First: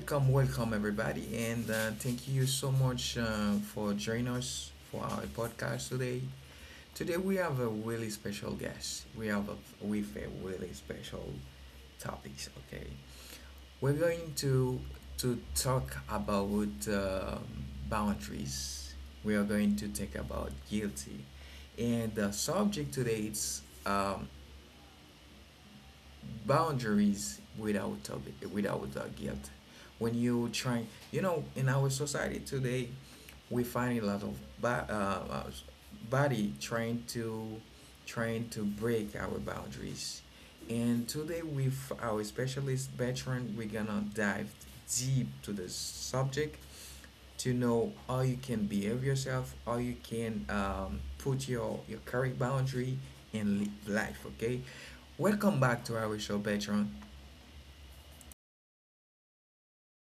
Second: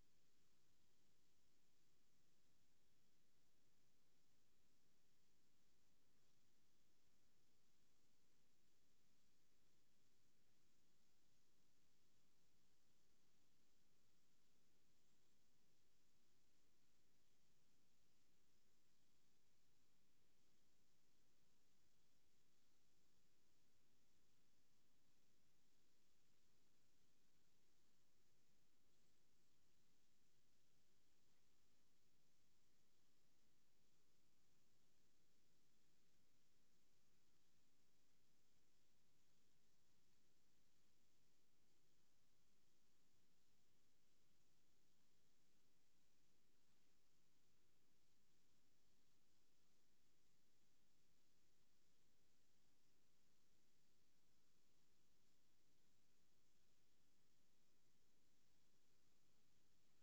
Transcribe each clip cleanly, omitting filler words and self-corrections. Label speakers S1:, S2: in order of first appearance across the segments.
S1: Welcome, welcome everybody, and thank you so much for joining us for our podcast today. Today we have a really special guest. We have a with a really special topics. Okay, we're going to talk about boundaries. We are going to talk about guilty, and the subject today is boundaries without a, without a guilt. When you try, in our society today, we find a lot of body trying to trying to break our boundaries. And today, with our specialist veteran, we're gonna dive deep to the subject to know how you can behave yourself, how you can put your career boundary in life. Okay, welcome back to our show, Patreon.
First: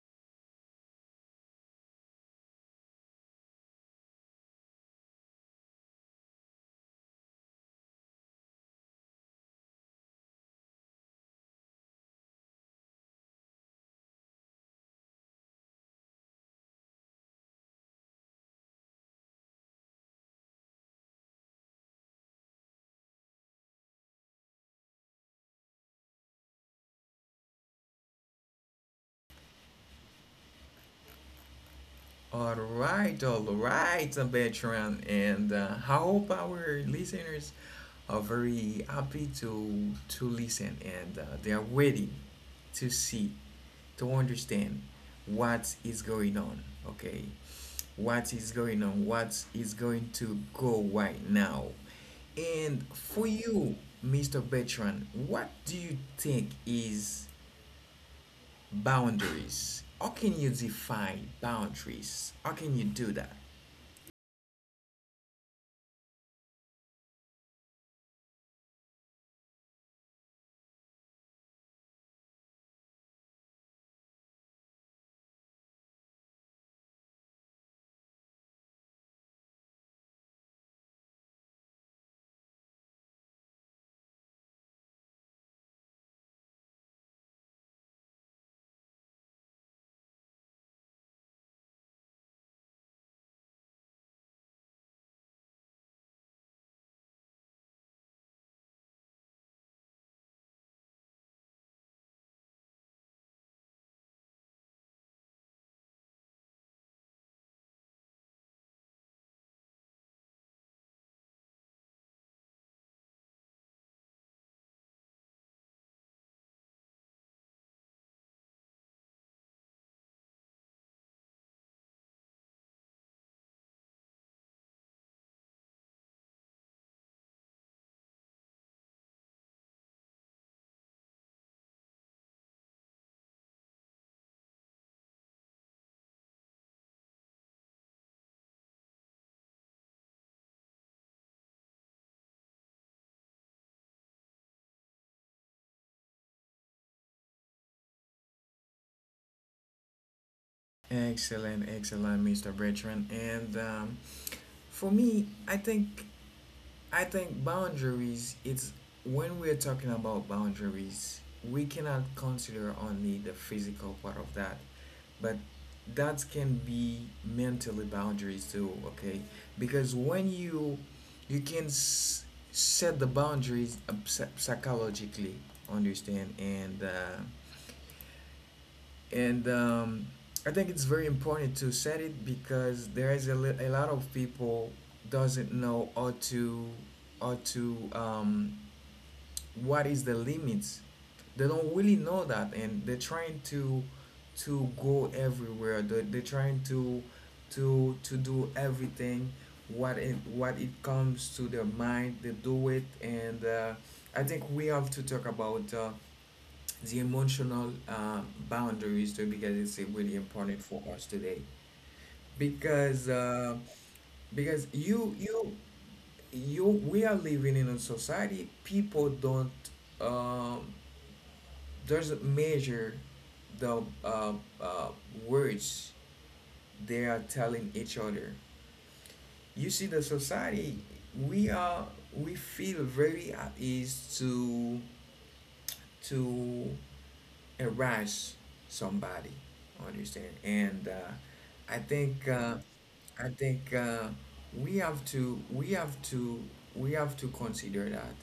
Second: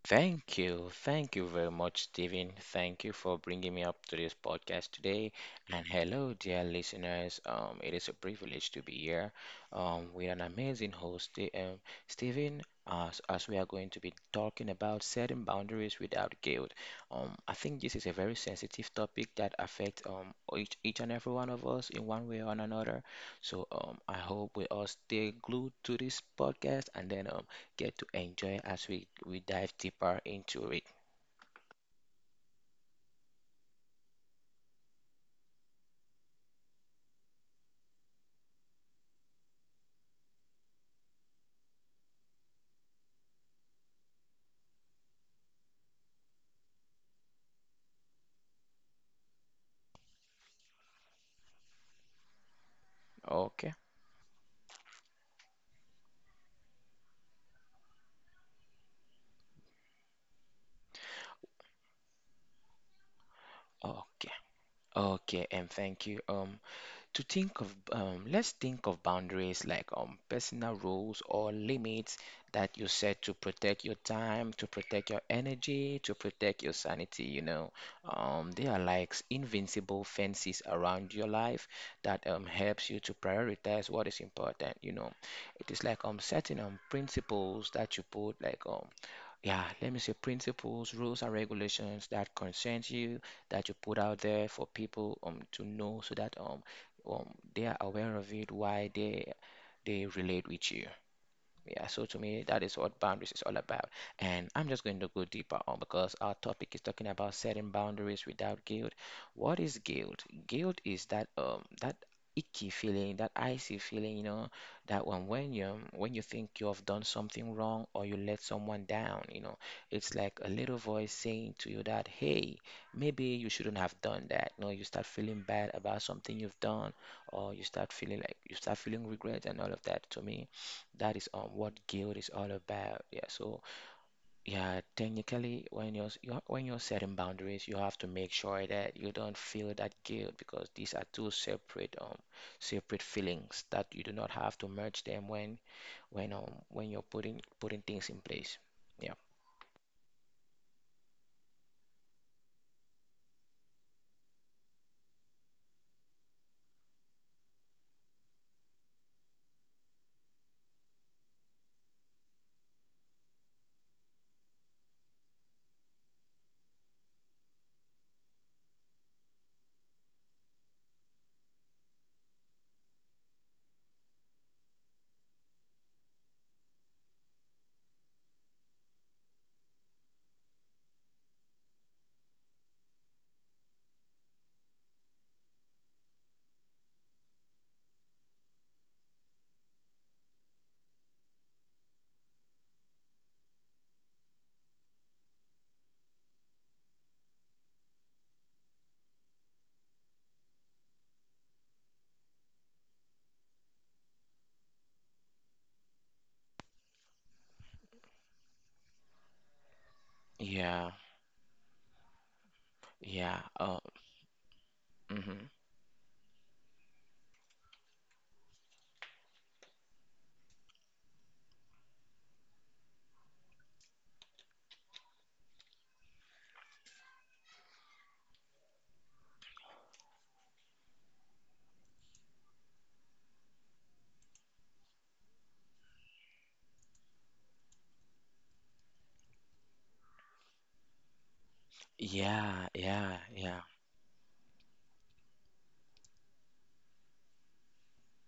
S2: Thank you. Thank you very much, Steven. Thank you for bringing me up to this podcast today. And hello, dear listeners. It is a privilege to be here with an amazing host, Steven, as we are going to be talking about setting boundaries without guilt. I think this is a very sensitive topic that affects each and every one of us in one way or another. So I hope we all stay glued to this podcast and then get to enjoy as we dive deeper into it.
S1: All right, veteran, and I hope our listeners are very happy to listen and they are waiting to see, to understand what is going on. Okay, what is going on? What is going to go right now? And for
S2: Okay.
S1: you, Mr. Bertrand, what do you think is boundaries? How can you define boundaries? How can you do that?
S2: Okay. Okay, and thank you. To think of Let's think of boundaries like personal rules or limits that you set to protect your time, to protect your energy, to protect your sanity, you know. They are like invincible fences around your life that helps you to prioritize what is important, you know. It is like setting principles that you put Yeah, let me see. Principles, rules, and regulations that concerns you that you put out there for people to know so that um they are aware of it, why they relate with you. Yeah, so to me, that is what boundaries is all about. And I'm just going to go deeper on because our topic is talking about setting boundaries without guilt. What is guilt? Guilt is that icky feeling, that icy feeling, you know, that when you think you have done something wrong or you let someone down, you know. It's like a little voice saying to you that, hey, maybe you shouldn't have done that. You know, you start feeling bad about something you've done, or you start feeling regret and all of that. To me. That is what guilt is all about. Yeah, so yeah, technically you're when you're setting boundaries, you have to make sure that you don't feel that guilt because these are two separate feelings that you do not have to merge them when you're putting things in place. Yeah.
S1: Excellent, excellent, Mr. Bertrand. And for me, I think boundaries, it's when we're talking about boundaries, we cannot consider only the physical part of that, but that can be mentally boundaries too, okay? Because when you can set the boundaries psychologically, understand, and I think it's very important to set it because there is a, a lot of people doesn't know how to how to um, what is the limits. They don't really know that, and they're trying to go everywhere. They're trying to do everything what it comes to their mind. They do it, and I think we have to talk about the emotional boundaries too because it's really important
S2: Yeah.
S1: for us today because
S2: Yeah.
S1: uh, because
S2: Mhm.
S1: you we are living in a society people don't um, doesn't measure the uh, words they are telling each other. You see the society we are, we feel very at ease to harass somebody. Understand? And I think uh,
S2: Yeah, yeah,
S1: I
S2: yeah.
S1: think we have to we have to consider that.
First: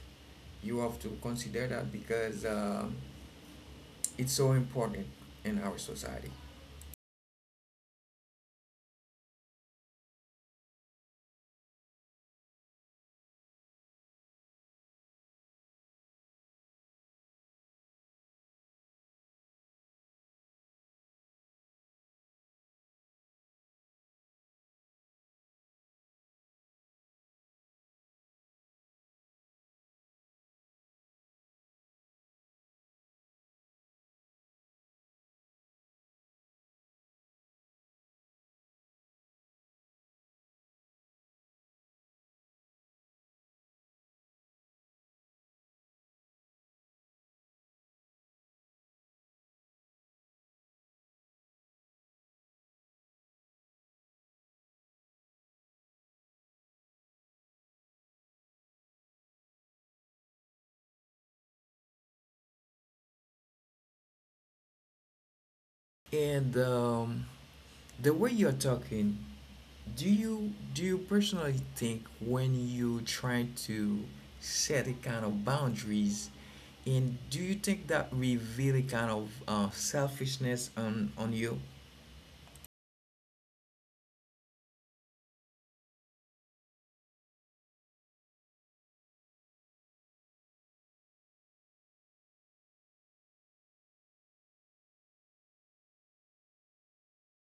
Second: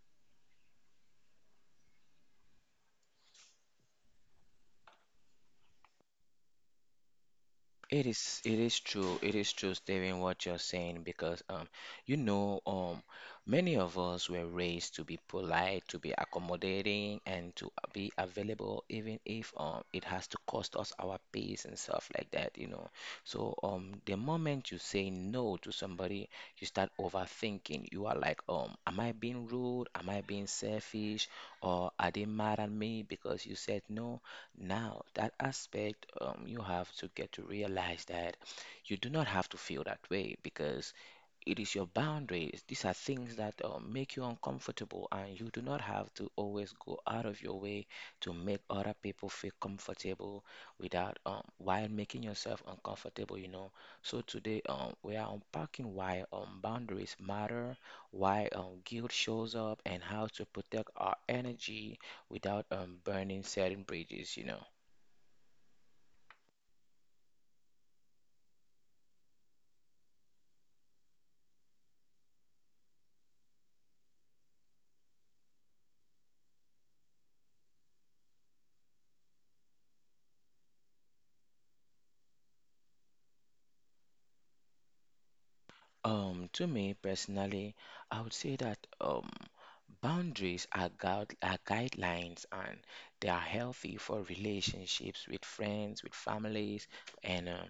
S1: You have to consider that because it's so important in our society.
S2: It is, it is true. It is true, Steven, what you're saying because you know, many of us were raised to be polite, to be accommodating, and to be available even if it has to cost us our peace and stuff like that, you know. So the moment you say no to somebody, you start overthinking. You are like, am I being rude? Am I being selfish? Or are they mad at me because you said no? Now, that aspect, you have to get to realize that you do not have to feel that way because it is your boundaries. These are things that make you uncomfortable, and you do not have to always go out of your way to make other people feel comfortable without while making yourself uncomfortable, you know. So today, we are unpacking why boundaries matter, why guilt shows up, and how to protect our energy without burning certain bridges, you know.
S1: And the way you're talking, do you personally think when you try to set a kind of boundaries, and do you think that reveal a kind of selfishness on you?
S2: To me personally, I would say that boundaries are, guide are guidelines and they are healthy for relationships with friends, with families, and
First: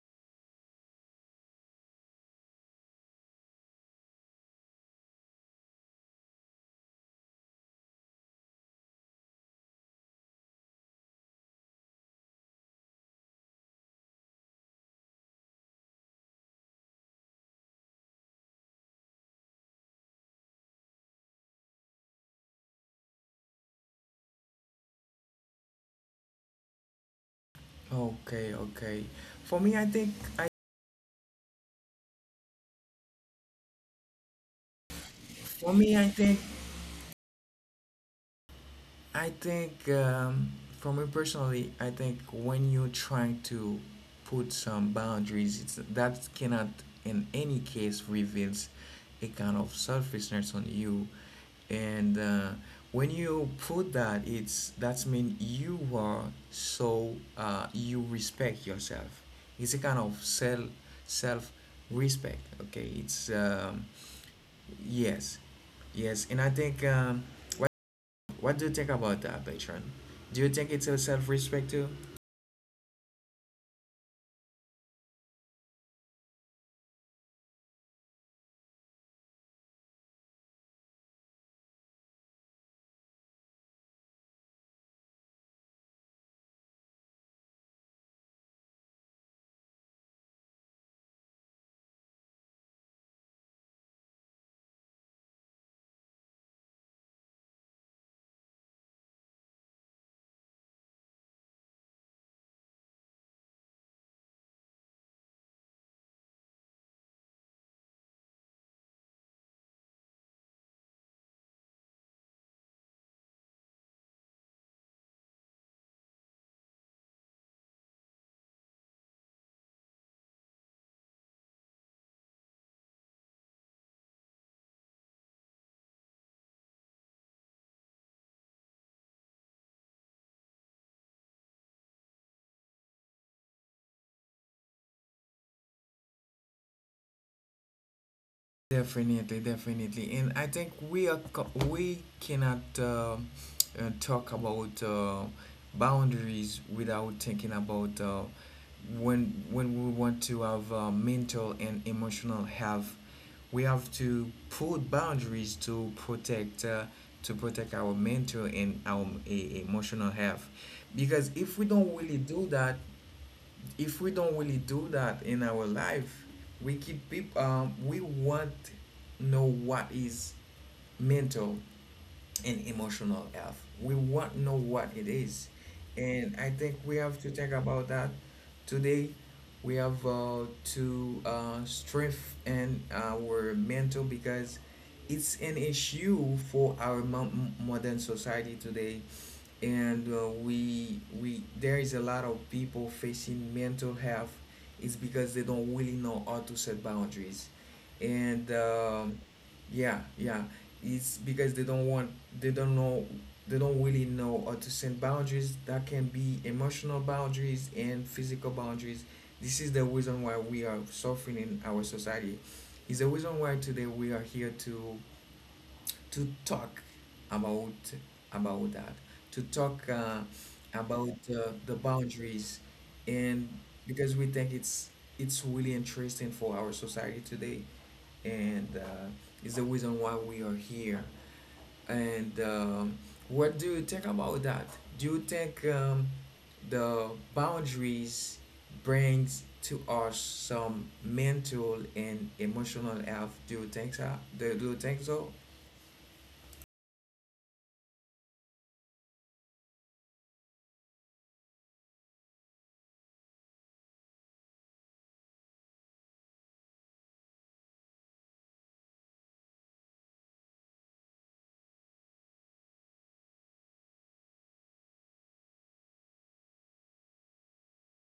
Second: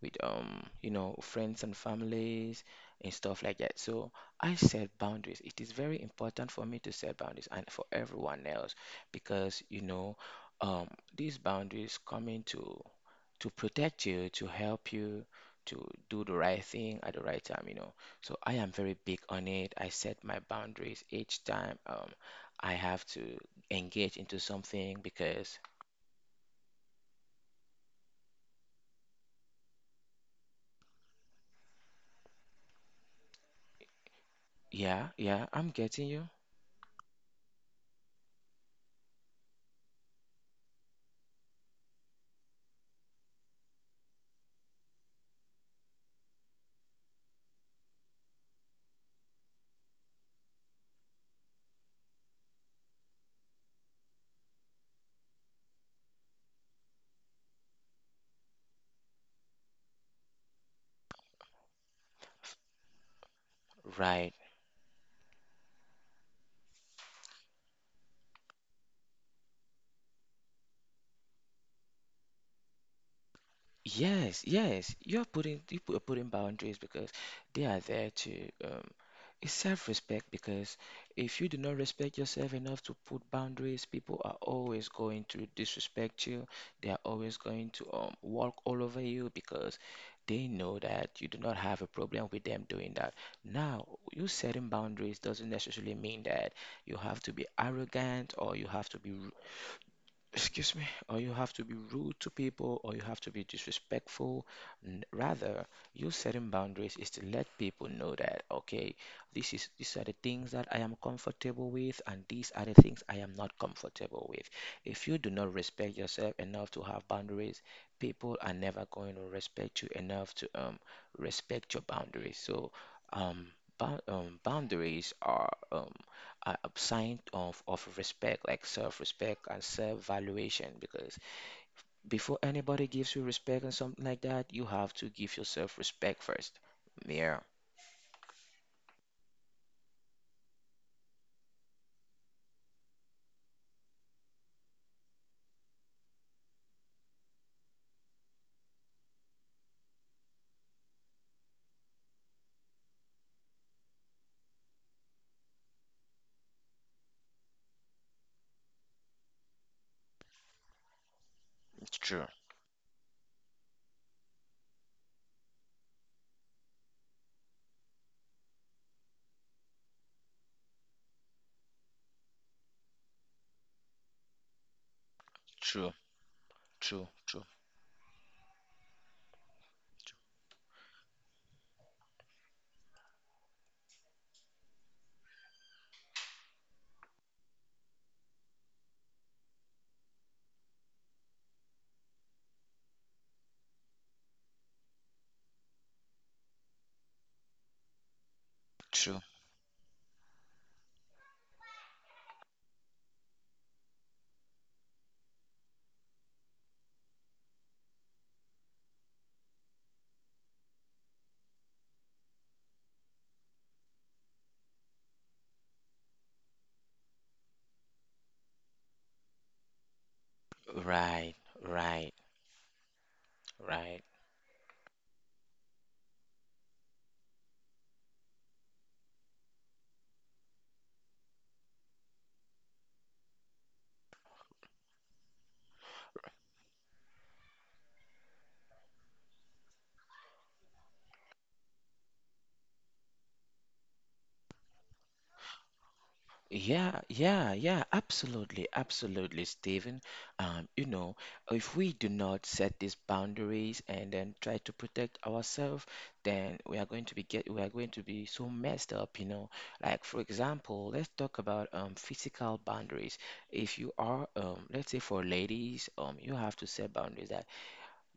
S2: with you know, friends and families and stuff like that. So I set boundaries. It is very important for me to set boundaries and for everyone else because you know, um, these boundaries come into to protect you, to help you, to do the right thing at the right time, you know. So I am very big on it. I set my boundaries each time I have to engage into something because,
S1: Okay, okay. For me, I think I
S2: yeah, yeah,
S1: for
S2: I'm
S1: me I
S2: getting you.
S1: think I think, um, for me personally, I think when you try to put some boundaries, it's, that cannot, in any case, reveals a kind of selfishness on you. And when you put that, it's that's mean you are so you respect yourself. It's a kind of self self respect. Okay, it's
S2: Right.
S1: yes, yes, and I think. What do you think about that, patron? Do you think it's a self-respect too?
S2: Yes, yes, you're putting you put- putting boundaries because they are there to it's self-respect because if you do not respect yourself enough to put boundaries, people are always going to disrespect you. They are always going to walk all over you because they know that you do not have a problem with them doing that. Now, you setting boundaries doesn't necessarily mean that you have to be arrogant or you have to be, excuse me, or you have to be rude to people, or you have to be disrespectful. Rather, you setting boundaries is to let people know that, okay, this is these are the things that I am comfortable with, and these are the things I am not comfortable with. If you do not respect yourself enough to have boundaries, people are never going to respect you enough to respect your boundaries. So, um, boundaries are a sign of respect, like self-respect and self-valuation. Because before anybody gives you respect and something like that, you have to give yourself respect first. Yeah,
S1: Definitely, definitely, and I think we are we cannot talk about boundaries without thinking about when we want to have mental and emotional health. We have to put boundaries to protect our mental and our emotional health, because if we don't
S2: it's
S1: really
S2: true,
S1: do that, if we don't really do that in our life, we keep people. We want know what is mental and emotional health. We want know what it is,
S2: true,
S1: and I think we
S2: true,
S1: have to
S2: true,
S1: think about that today. We have to strengthen our mental because it's an issue for our modern society today, and we there is a lot of people facing mental health is because they don't really know how to set boundaries. And
S2: true.
S1: yeah, yeah, it's because they don't want they don't know they don't really know how to set boundaries that can be emotional boundaries and physical boundaries. This is the reason why we are suffering in our society, is the reason why today we are here to talk about about that, to talk about
S2: Right,
S1: the
S2: right,
S1: boundaries, and
S2: right.
S1: because we think it's really interesting for our society today, and it's the reason why we are here. And what do you think about that? Do you think the boundaries brings to us some mental and emotional health? Do you think so? Do, do you think so?
S2: Yeah, yeah, yeah, absolutely, absolutely, Stephen. You know, if we do not set these boundaries and then try to protect ourselves, then we are going to be so messed up, you know. Like for example, let's talk about physical boundaries. If you are um, let's say for ladies, um, you have to set boundaries.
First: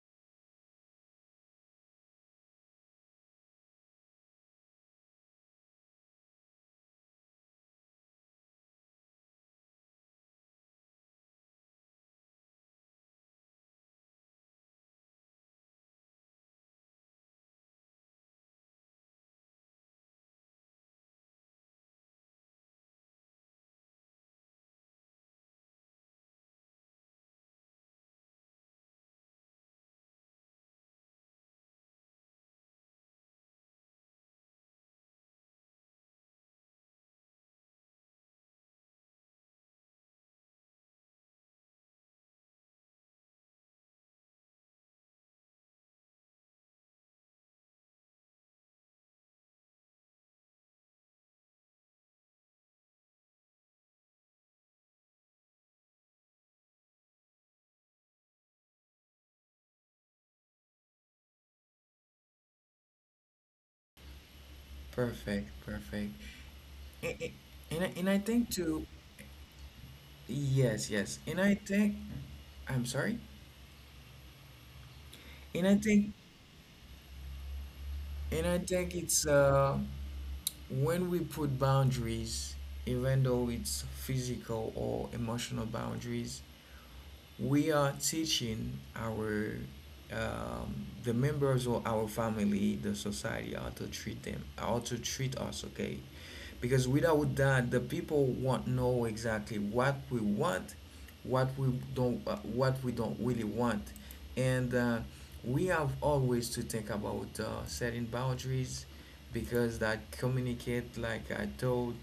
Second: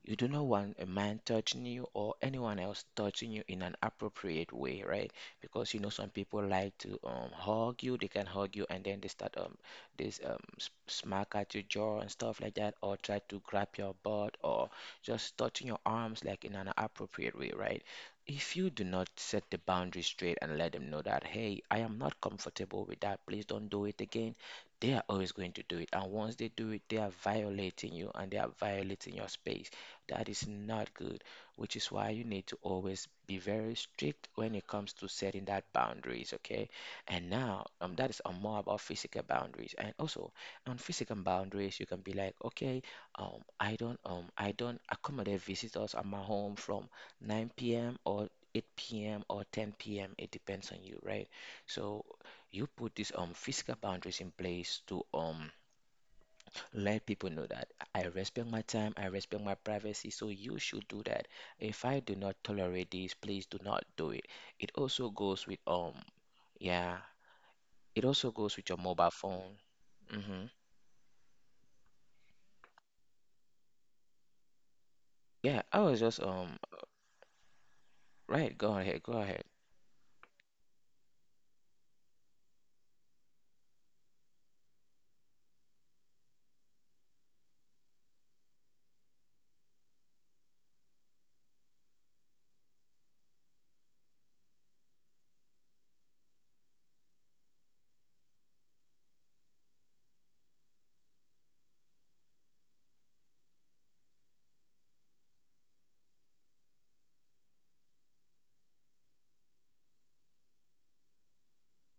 S2: You do not want a man touching you or anyone else touching you in an appropriate way, right? Because you know some people like to hug you. They can hug you and then they start smack at your jaw and stuff like that, or try to grab your butt or just touching your arms like in an appropriate way, right? If you do not set the boundary straight and let them know that, hey, I am not comfortable with that, please don't do it again, they are always going to do it. And once they do it, they are violating you and they are violating your space. That is not good, which is why you need to always be very strict when it comes to setting that boundaries, okay? And now, that is more about physical boundaries. And also, on physical boundaries, you can be like, okay, I don't accommodate visitors at my home from 9 p.m. or 8 p.m. or 10 p.m. It depends on you, right? So you put these physical boundaries in place to let people know that I respect my time, I respect my privacy, so you should do that. If I do not tolerate this, please do not do it. It also
S1: Perfect,
S2: goes with
S1: perfect.
S2: yeah,
S1: A- a- And,
S2: it
S1: and I
S2: also
S1: think
S2: goes with your
S1: too,
S2: mobile phone. Mm-hmm.
S1: yes, yes. And I'm sorry.
S2: Yeah,
S1: And I
S2: I was
S1: think,
S2: just um,
S1: and I
S2: right, go
S1: think
S2: ahead, go
S1: it's
S2: ahead.
S1: when we put boundaries, even though it's physical or emotional boundaries, we are teaching our the members of our family, the society, how to treat them, how to treat us, okay? Because without that, the people won't know exactly what we want, what we don't really want, and we have always to think about setting boundaries because that communicate like I told.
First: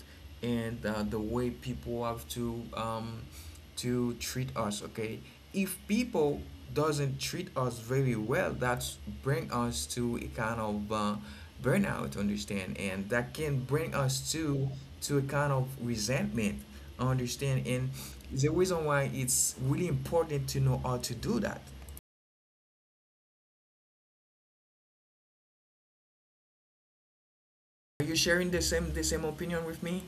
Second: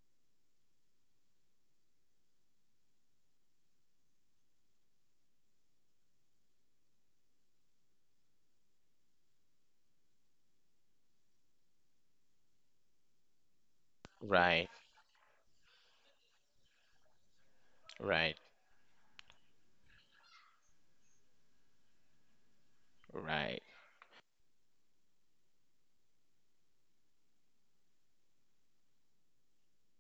S1: And the way people have to treat us, okay, if people doesn't treat us very well, that's bring us to a kind of burnout, understand, and that can bring us
S2: Right,
S1: to a kind of resentment, understand, and
S2: right,
S1: the reason why it's really important to know how to do that.
S2: right.
S1: Are you sharing the same opinion with me?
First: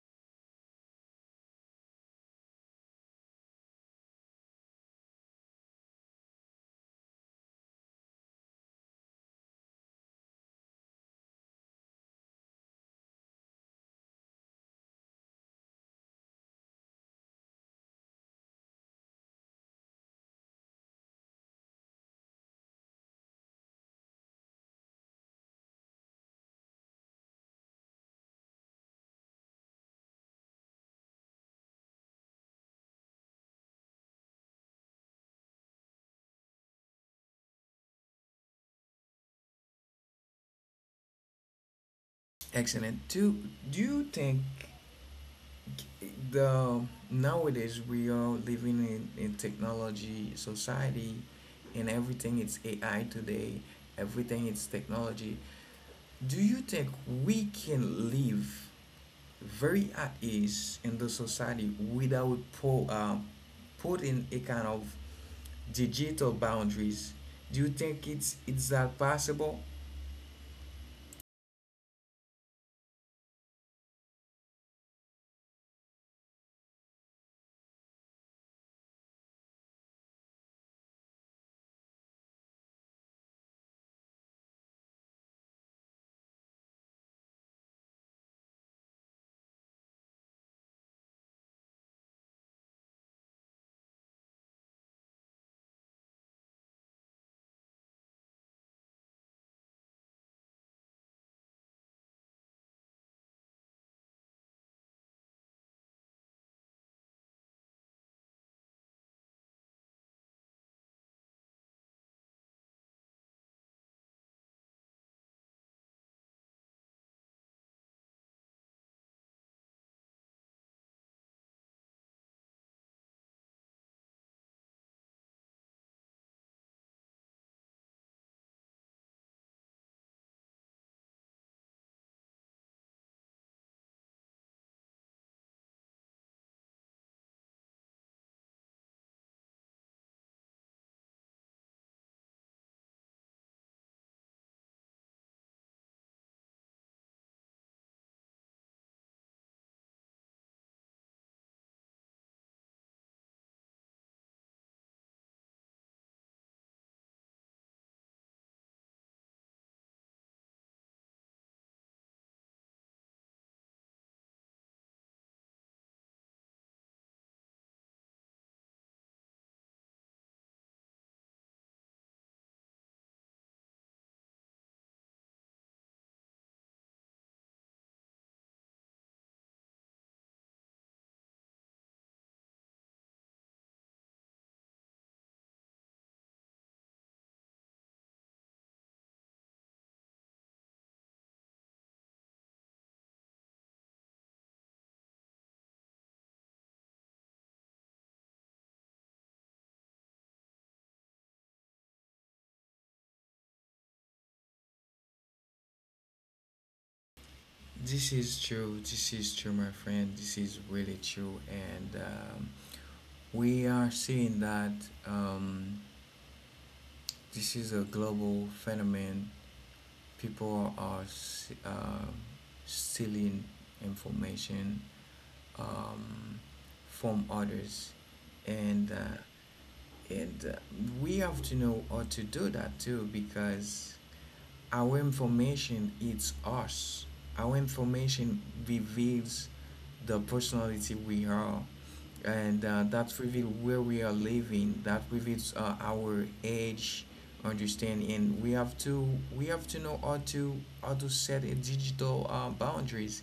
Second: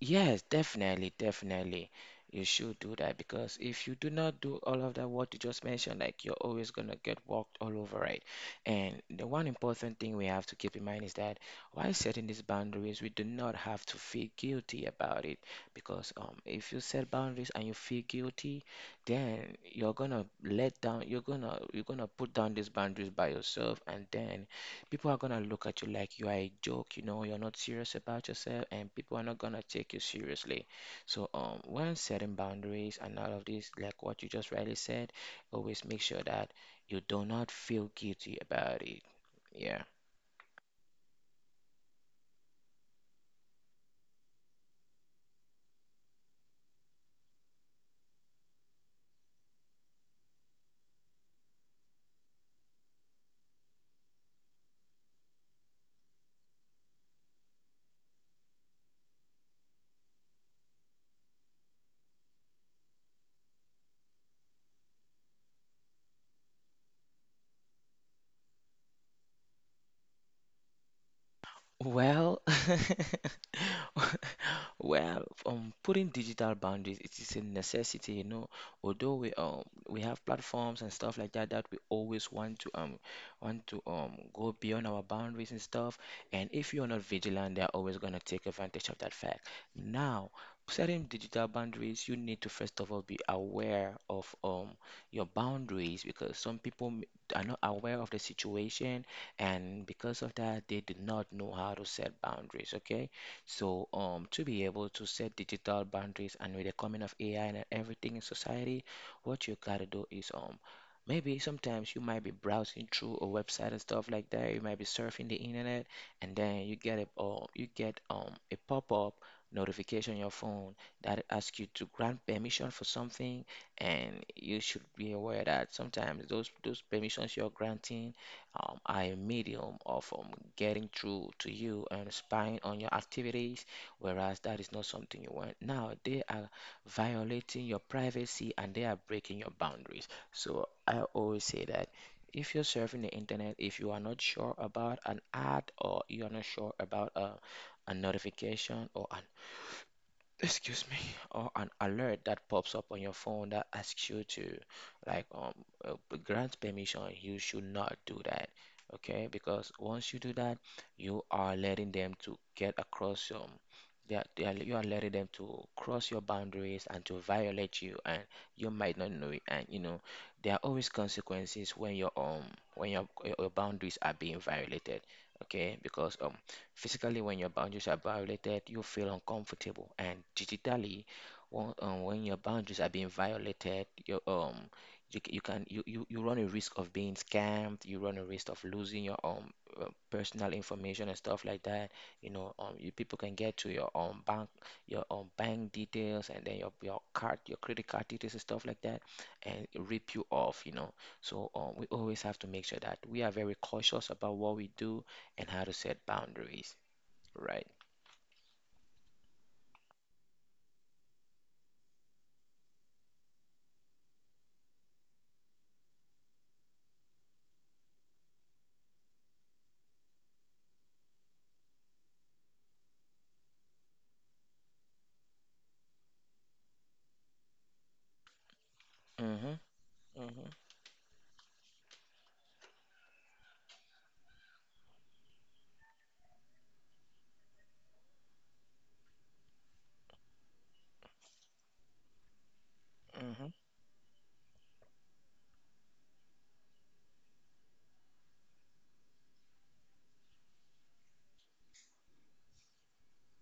S2: Yes, definitely, definitely. You should do that because if you do not do all of that, what you just mentioned, like, you're always gonna get walked all over, right? And the one important thing we have to keep in mind is that while setting these boundaries, we do not have to feel guilty about it because if you set boundaries and you feel guilty, then you're gonna, you're gonna put down these boundaries by yourself, and then people are gonna look at you like you are a joke, you know, you're not serious about yourself, and people are not gonna take you seriously. So, when setting boundaries and all of this, like what you just rightly said, always make sure that you do not feel guilty about it. Yeah.
S1: Excellent. Do do you think the nowadays we are living in technology society, and everything it's AI today, everything it's technology. Do you think we can live very at ease in the society without putting a kind of digital boundaries? Do you think it's that possible?
S2: Well, well, putting digital boundaries, it is a necessity, you know. Although we have platforms and stuff like that that we always want to go beyond our boundaries and stuff. And if you're not vigilant, they're always gonna take advantage of that fact. Now, setting digital boundaries, you need to first of all be aware of your boundaries because are not aware of the situation, and because of that they do not know how to set boundaries. Okay, so um, to be able to set digital boundaries and with the coming of AI and everything in society, what you gotta do is um, maybe sometimes you might be browsing through a website and stuff like that, you might be surfing the internet, and then you get a pop-up notification on your phone that asks you to grant permission for something, and you should be aware that sometimes those permissions you're granting, I am medium of getting through to you and spying on your activities, whereas that is not something you want. Now they are violating your privacy and they are breaking your boundaries. So I always say that if you're surfing the internet, if you are not sure about an ad, or you are not sure about a notification, or an excuse me, alert that pops up on your phone that asks you to like uh, grant permission, you should not do that. Okay, because once you do that, you are letting them to get across you are letting them to cross your boundaries and to violate you, and you might not know it, and there are always consequences when when your, your boundaries are being violated, okay because Physically, when your boundaries are violated, you feel uncomfortable, and digitally, when your boundaries are being violated, you you, you can you, you you run a risk of being scammed. You run a risk of losing your personal information and stuff like that. You people can get to your bank details, and then your credit card details and stuff like that, and rip you off. We always have to make sure that we are very cautious about what we do and how to set boundaries, right?
S1: This is true. This is true, my friend. This is really true, and we are seeing that um, this is a global phenomenon. People are uh, stealing information um, from others, and
S2: Mhm.
S1: uh,
S2: Mhm.
S1: and we have to know how to do that too because our information is us. Our information reveals the personality we are, and that
S2: Mhm.
S1: reveals where we are living. That reveals our age, understand, and we have to know how to set a digital boundaries.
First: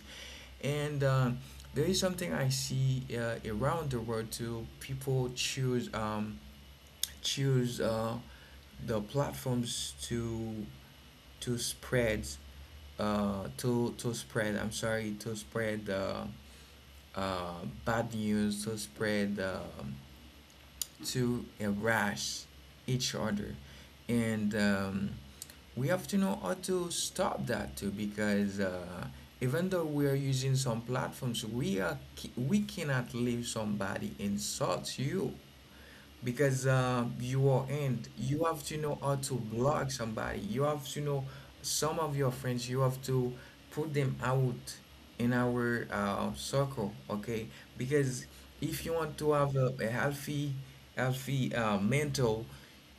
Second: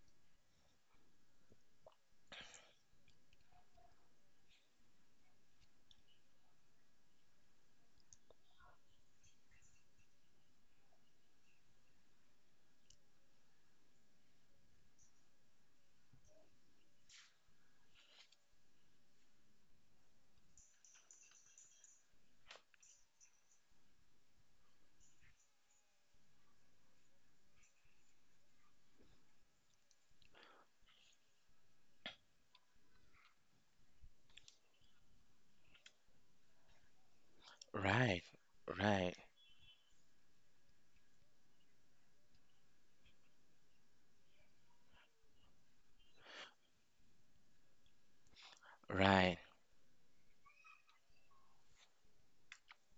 S1: And there is something I see around the world too. People choose choose the platforms to spread to spread, I'm sorry, to spread bad news, to spread to rash each other. And we have to know how to stop that too because even though we are using some platforms, we are we cannot leave somebody insult you because you are in
S2: Right.
S1: you have to know how
S2: Right.
S1: to block somebody. You have to know some of your friends you have to put them out in our circle, okay? Because if you want to
S2: Right.
S1: have a healthy healthy mental,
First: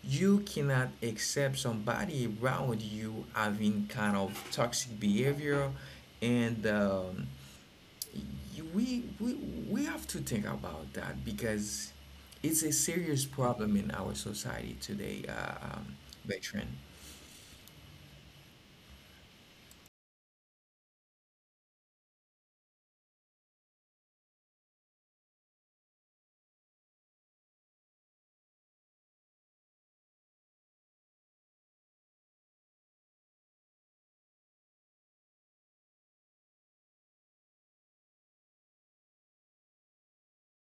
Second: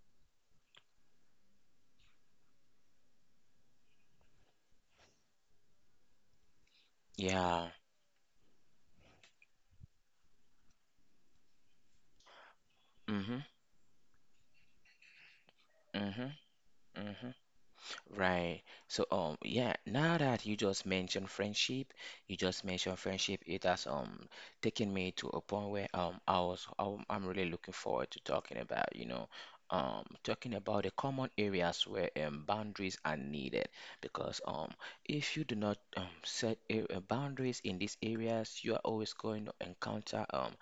S1: you cannot accept somebody around you having kind of toxic behavior. And
S2: Yeah.
S1: we we we have to think about that because it's a serious
S2: Mhm.
S1: problem in our society today,
S2: Mhm.
S1: Bertrand.
S2: Mhm. Right. So yeah, now that you just mentioned friendship, it has taken me to a point where I'm really looking forward to talking about the common areas where boundaries are needed, because if you do not set boundaries in these areas, you are always going to encounter um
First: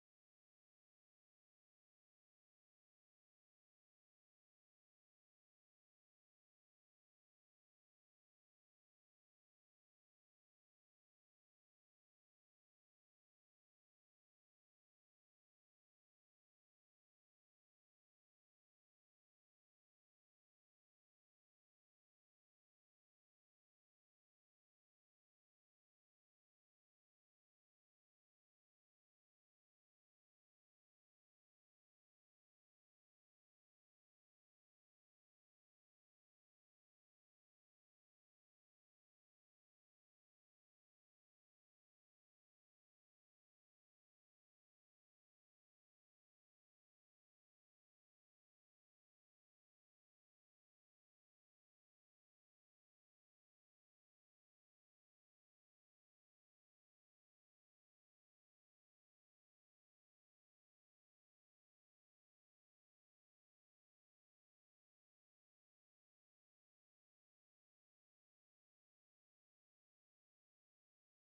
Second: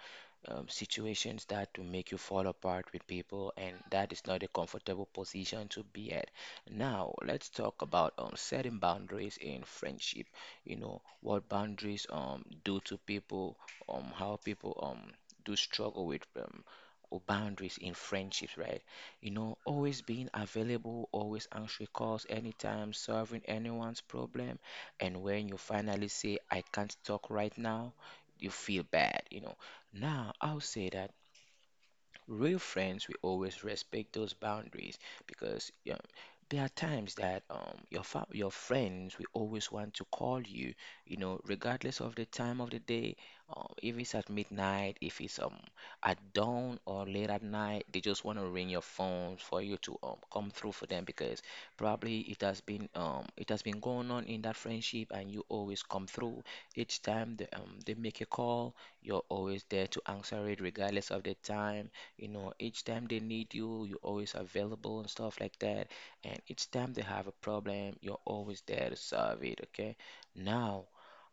S2: um, situations that will make you fall apart with people, and that is not a comfortable position to be at. Now, let's talk about setting boundaries in friendship. What boundaries do to people, how people do struggle with boundaries in friendships, right? Always being available, always answering calls anytime, solving anyone's problem, and when you finally say, "I can't talk right now," you feel bad. Now, I'll say that real friends, we always respect those boundaries, because there are times that, your friends will always want to call you, regardless of the time of the day. If it's at midnight, if it's at dawn or late at night, they just want to ring your phone for you to come through for them, because probably it has been going on in that friendship, and you always come through. Each time they make a call, you're always there to answer it regardless of the time. Each time they need you, you're always available and stuff like that. And each time they have a problem, you're always there to solve it, okay? Now,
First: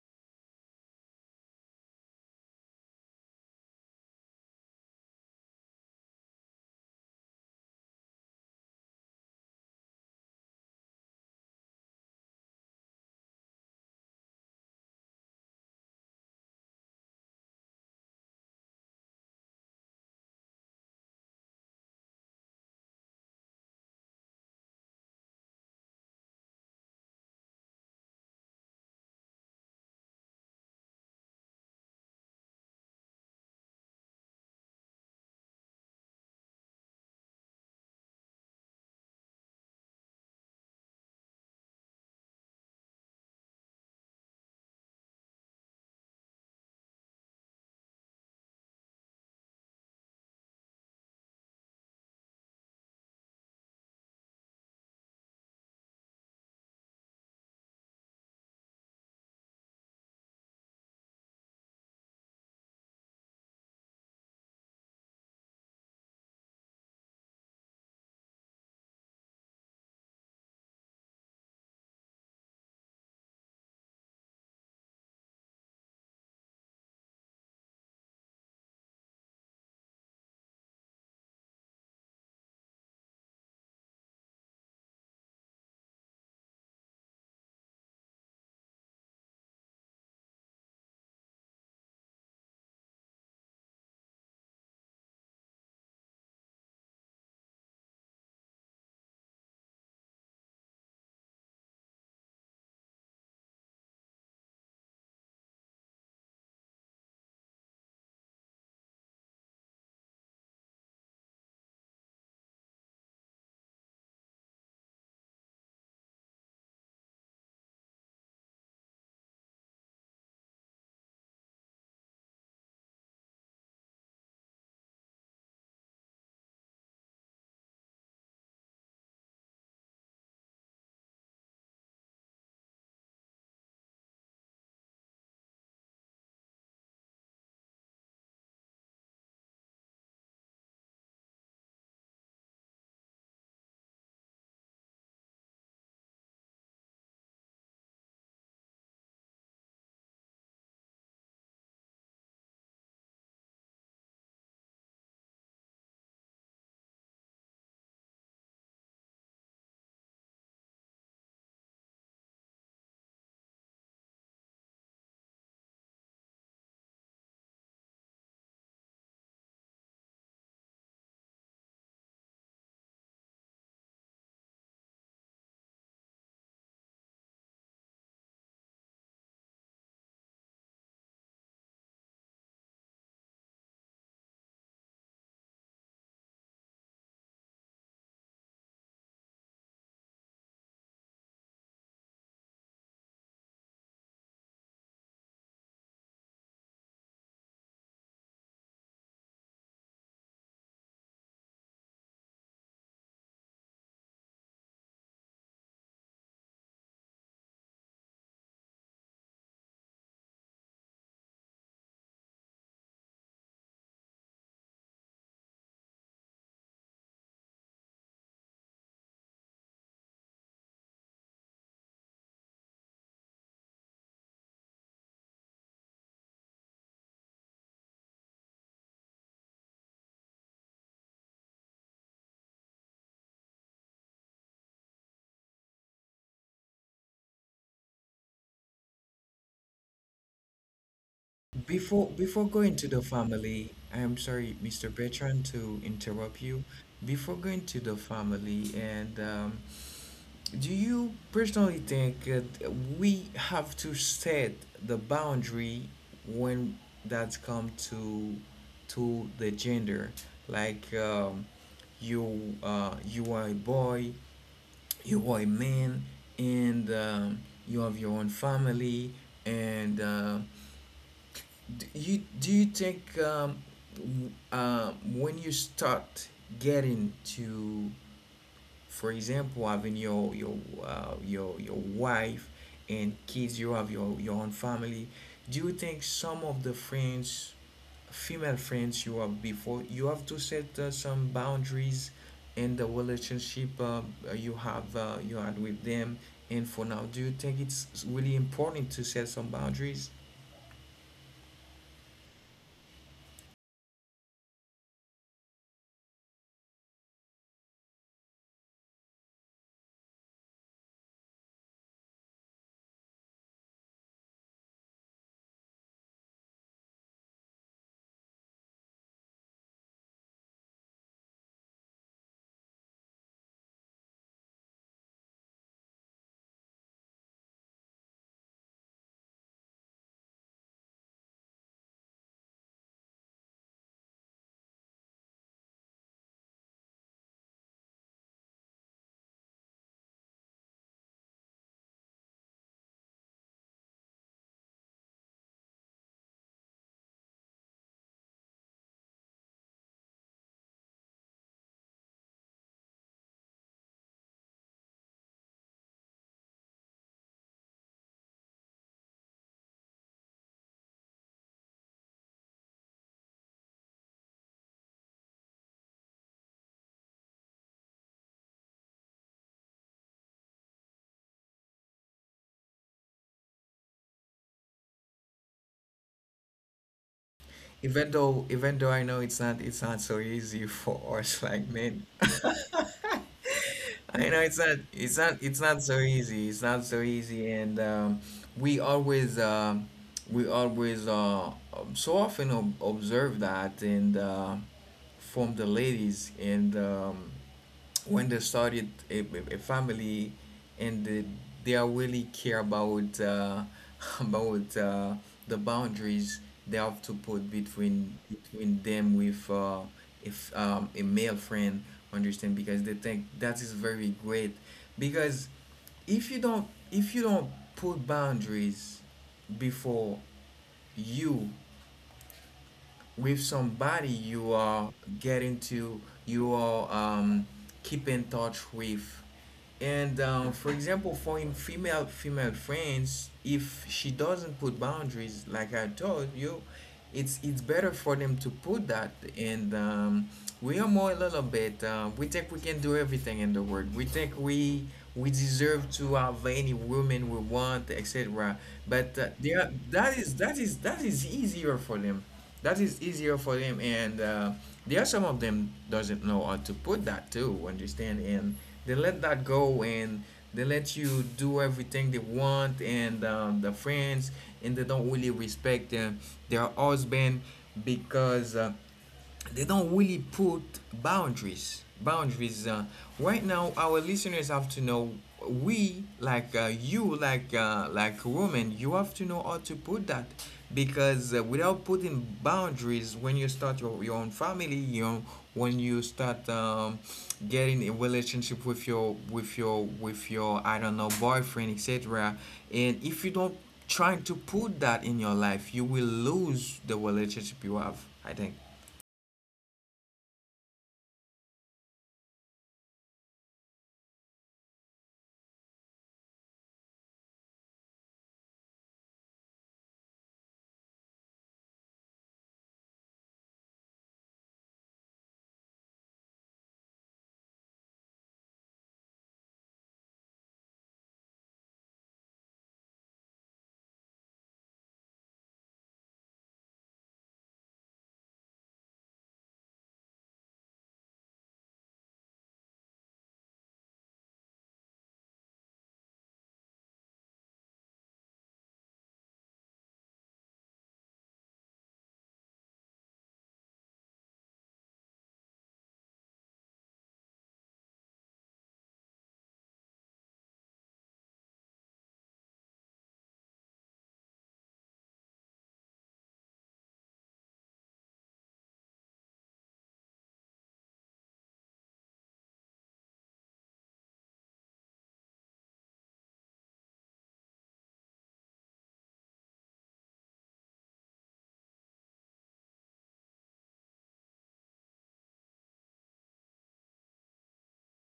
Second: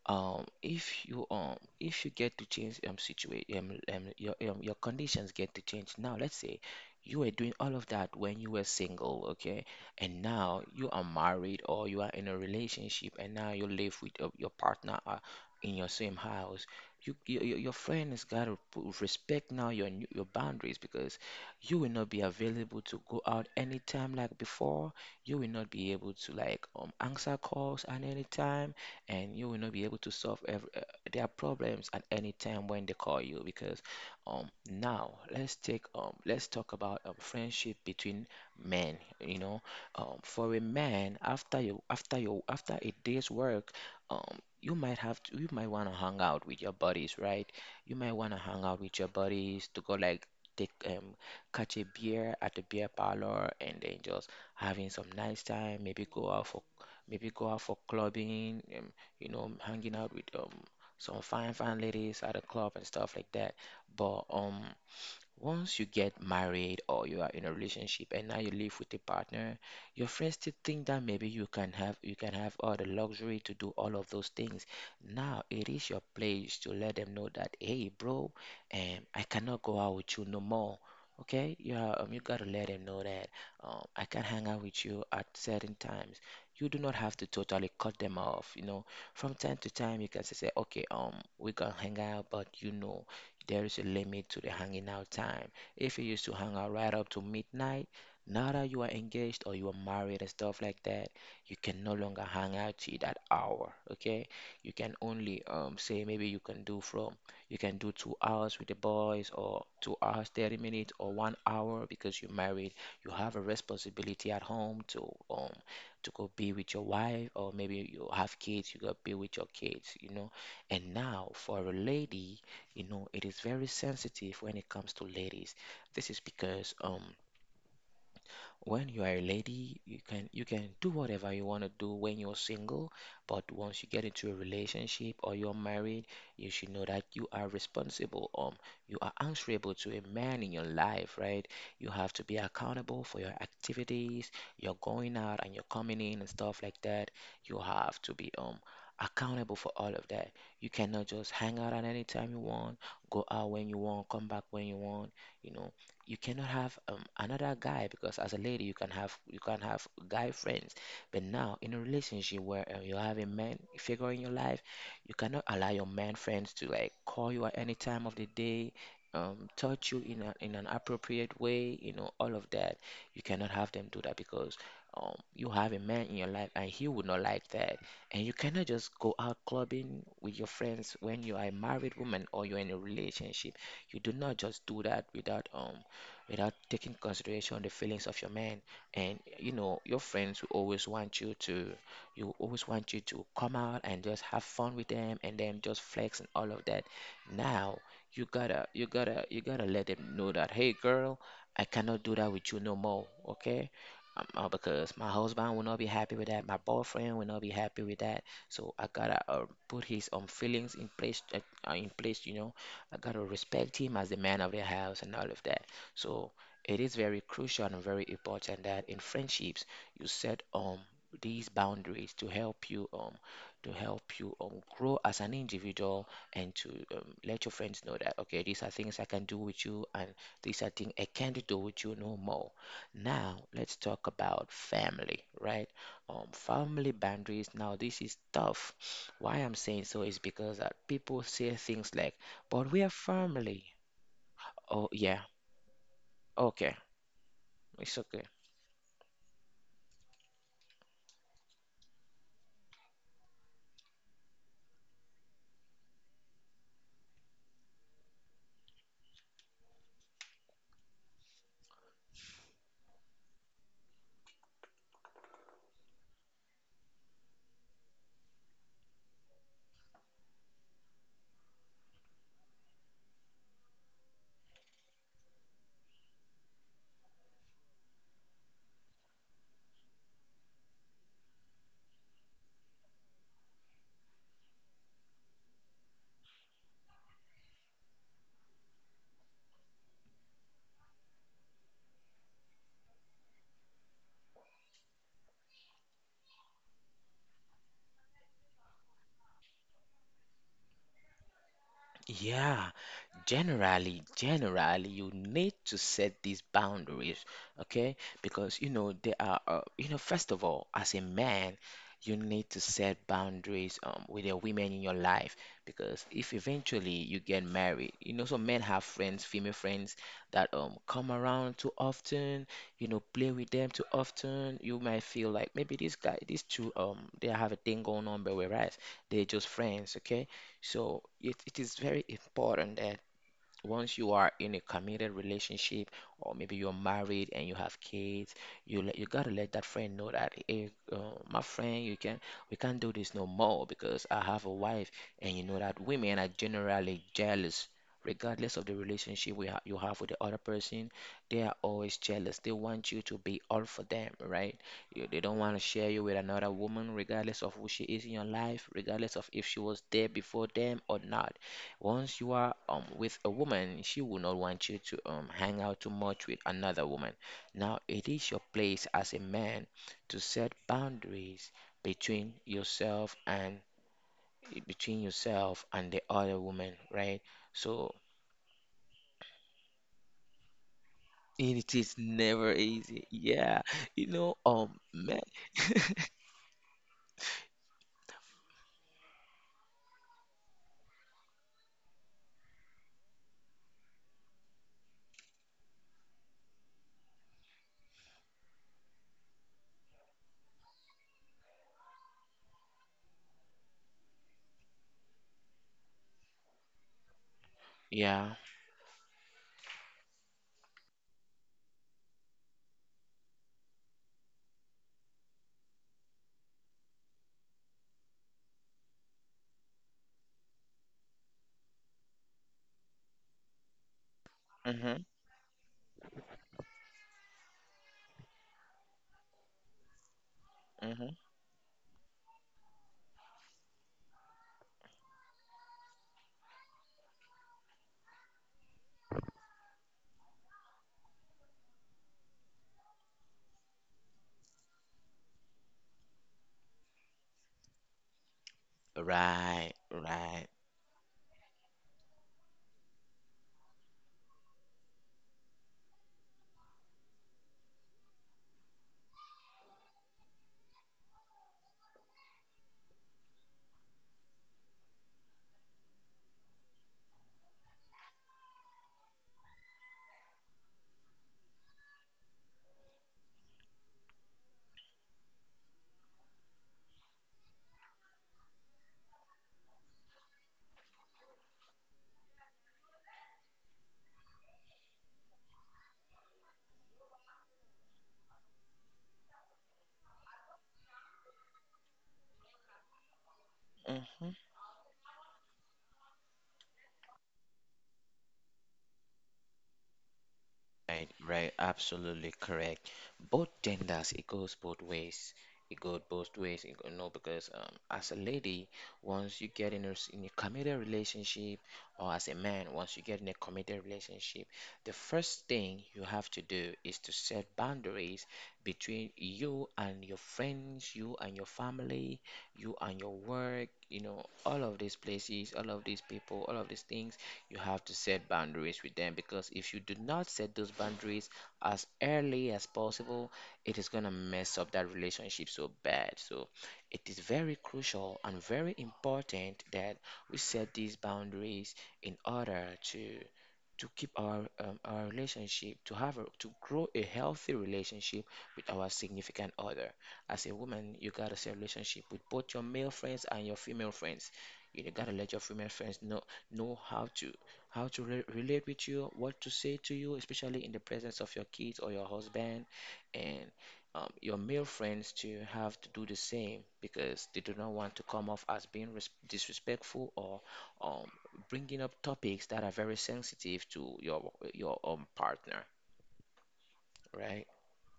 S2: if you get to change situation your conditions get to change. Now, let's say you were doing all of that when you were single, okay? And now you are married, or you are in a relationship, and now you live with your partner in your same house. Your friend has got to put respect now your boundaries, because you will not be available to go out anytime like before. You will not be able to like answer calls at any time, and you will not be able to solve their problems at any time when they call you. Because Now, let's talk about friendship between men. For a man, after a day's work, you might want to hang out with your buddies, right? You might want to hang out with your buddies to go like take catch a beer at the beer parlor, and then just having some nice time, maybe go out for clubbing, hanging out with some fine, fine ladies at a club and stuff like that. But once you get married, or you are in a relationship and now you live with a partner, your friends still think that maybe you can have all the luxury to do all of those things. Now, it is your place to let them know that, "Hey, bro, I cannot go out with you no more. Okay, yeah, you gotta let them know that, I can hang out with you at certain times." You do not have to totally cut them off. You know, from time to time you can say, "Okay, we can hang out, but there is a limit to the hanging out time." If you used to hang out right up to midnight, now that you are engaged or you are married and stuff like that, you can no longer hang out till that hour. Okay, you can only say, maybe you can do 2 hours with the boys, or 2 hours 30 minutes, or 1 hour, because you're married. You have a responsibility at home to um go be with your wife, or maybe you have kids. You go be with your kids. And now, for a lady, you know, it is very sensitive when it comes to ladies. This is because when you are a lady, you can do whatever you want to do when you're single, but once you get into a relationship or you're married, you should know that you are responsible. You are answerable to a man in your life, right? You have to be accountable for your activities, your going out and your coming in and stuff like that. You have to be accountable for all of that. You cannot just hang out at any time you want, go out when you want, come back when you want. You know, you cannot have another guy, because as a lady, you can have guy friends, but now in a relationship where you have a man figure in your life, you cannot allow your man friends to like call you at any time of the day, touch you in an appropriate way, all of that. You cannot have them do that, because you have a man in your life, and he would not like that. And you cannot just go out clubbing with your friends when you are a married woman or you're in a relationship. You do not just do that without taking consideration the feelings of your man. And your friends will always want you to come out and just have fun with them, and then just flex and all of that. Now, you gotta let them know that, "Hey, girl, I cannot do that with you no more. Okay." Because my husband will not be happy with that, my boyfriend will not be happy with that. So I gotta put his own feelings in place, I gotta respect him as the man of the house and all of that. So it is very crucial and very important that in friendships you set these boundaries to help you grow as an individual, and to let your friends know that, okay, these are things I can do with you, and these are things I can't do with you no more. Now let's talk about family, right? Family boundaries. Now, this is tough. Why I'm saying so is because that people say things
S1: Before
S2: like,
S1: before
S2: "But
S1: going
S2: we
S1: to
S2: are
S1: the
S2: family."
S1: family, I am sorry, Mr.
S2: Oh yeah,
S1: Bertrand, to interrupt you.
S2: okay.
S1: Before going to the
S2: It's okay.
S1: family and do you personally think that we have to set the boundary when that come to the gender? Like you you are a boy, you are a man, and you have your own family. And do you think when you start getting to, for example, having your your wife and kids, you have your own family. Do you think some of the friends, female friends you have before, you have to set some boundaries in the relationship you have you had with them? And for now, do you think it's really important to set some boundaries?
S2: Yeah. Generally, you need to set these boundaries, okay? Because you know there are you know first of all, as a man, you need to set boundaries with the women in your life, because if eventually you get married, some men have friends, female friends, that come around too often, play with them too often. You might feel like maybe this guy these two, they have a thing going on, but whereas they're just friends, okay? So it is very important that once you are in a committed relationship, or maybe you're married and you have kids, you gotta let that friend know that, "Hey, my friend, you can we can't do this no more, because I have a wife." And you know that women are generally jealous, regardless of the relationship we ha you have with the other person. They are always jealous. They want you to be all for them, right? They don't want to share you with another woman, regardless of who she is in your life, regardless of if she was there before them or not. Once you are with a woman, she will not want you to hang out too much with another woman. Now, it is your place as a man to set boundaries between yourself and between yourself and the other woman, right? So
S1: Even though I know it's not so easy for us like
S2: it is
S1: men.
S2: never easy. Yeah,
S1: I know it's not it's
S2: man.
S1: not it's not so easy. It's not so easy, and we always um, we always so often observe that, and from the ladies. And when they started a family and they are really care about about the boundaries they have to put between
S2: Yeah.
S1: between them with if a male friend, understand, because they think that is very great because if you don't put boundaries before you with somebody you are
S2: Mm-hmm.
S1: getting to, you are keep in touch with. And for example,
S2: Mm-hmm.
S1: for in female female friends, if she doesn't put boundaries, like I told you, it's better for them to put that. And we are more a little bit. We think we can do everything in the world. We think we deserve to have any woman we want, etc. But they are,
S2: Right.
S1: that is
S2: Right.
S1: that is that is easier for them and there are some of them doesn't know how to put that too understand, and they let that go, and they let you do everything they want and the friends, and they don't really respect their husband because they don't really put boundaries. Right now our listeners have to know, we like you like women, you have to know how to put that because without putting boundaries, when you start your own family, when you start getting a relationship with your with your with your I don't know, boyfriend, etc. And if you don't try
S2: Mm-hmm.
S1: to put that in your life, you will lose the relationship you have, I think.
S2: Right, right, absolutely correct. Both genders, it goes both ways. No, because as a lady, once you get in in a committed relationship, or as a man, once you get in a committed relationship, the first thing you have to do is to set boundaries between you and your friends, you and your family, you and your work, you know, all of these places, all of these people, all of these things you have to set boundaries with them because if you do not set those boundaries as early as possible, it is going to mess up that relationship so bad. So it is very crucial and very important that we set these boundaries in order to to keep our relationship to to grow a healthy relationship with our significant other. As a woman, you gotta set relationship with both your male friends and your female friends. You gotta let your female friends know know how to how to relate with you, what to say to you, especially in the presence of your kids or your husband. And your male friends to have to do the same because they do not want to come off as being disrespectful or um, bringing up topics that are very sensitive to your partner, right?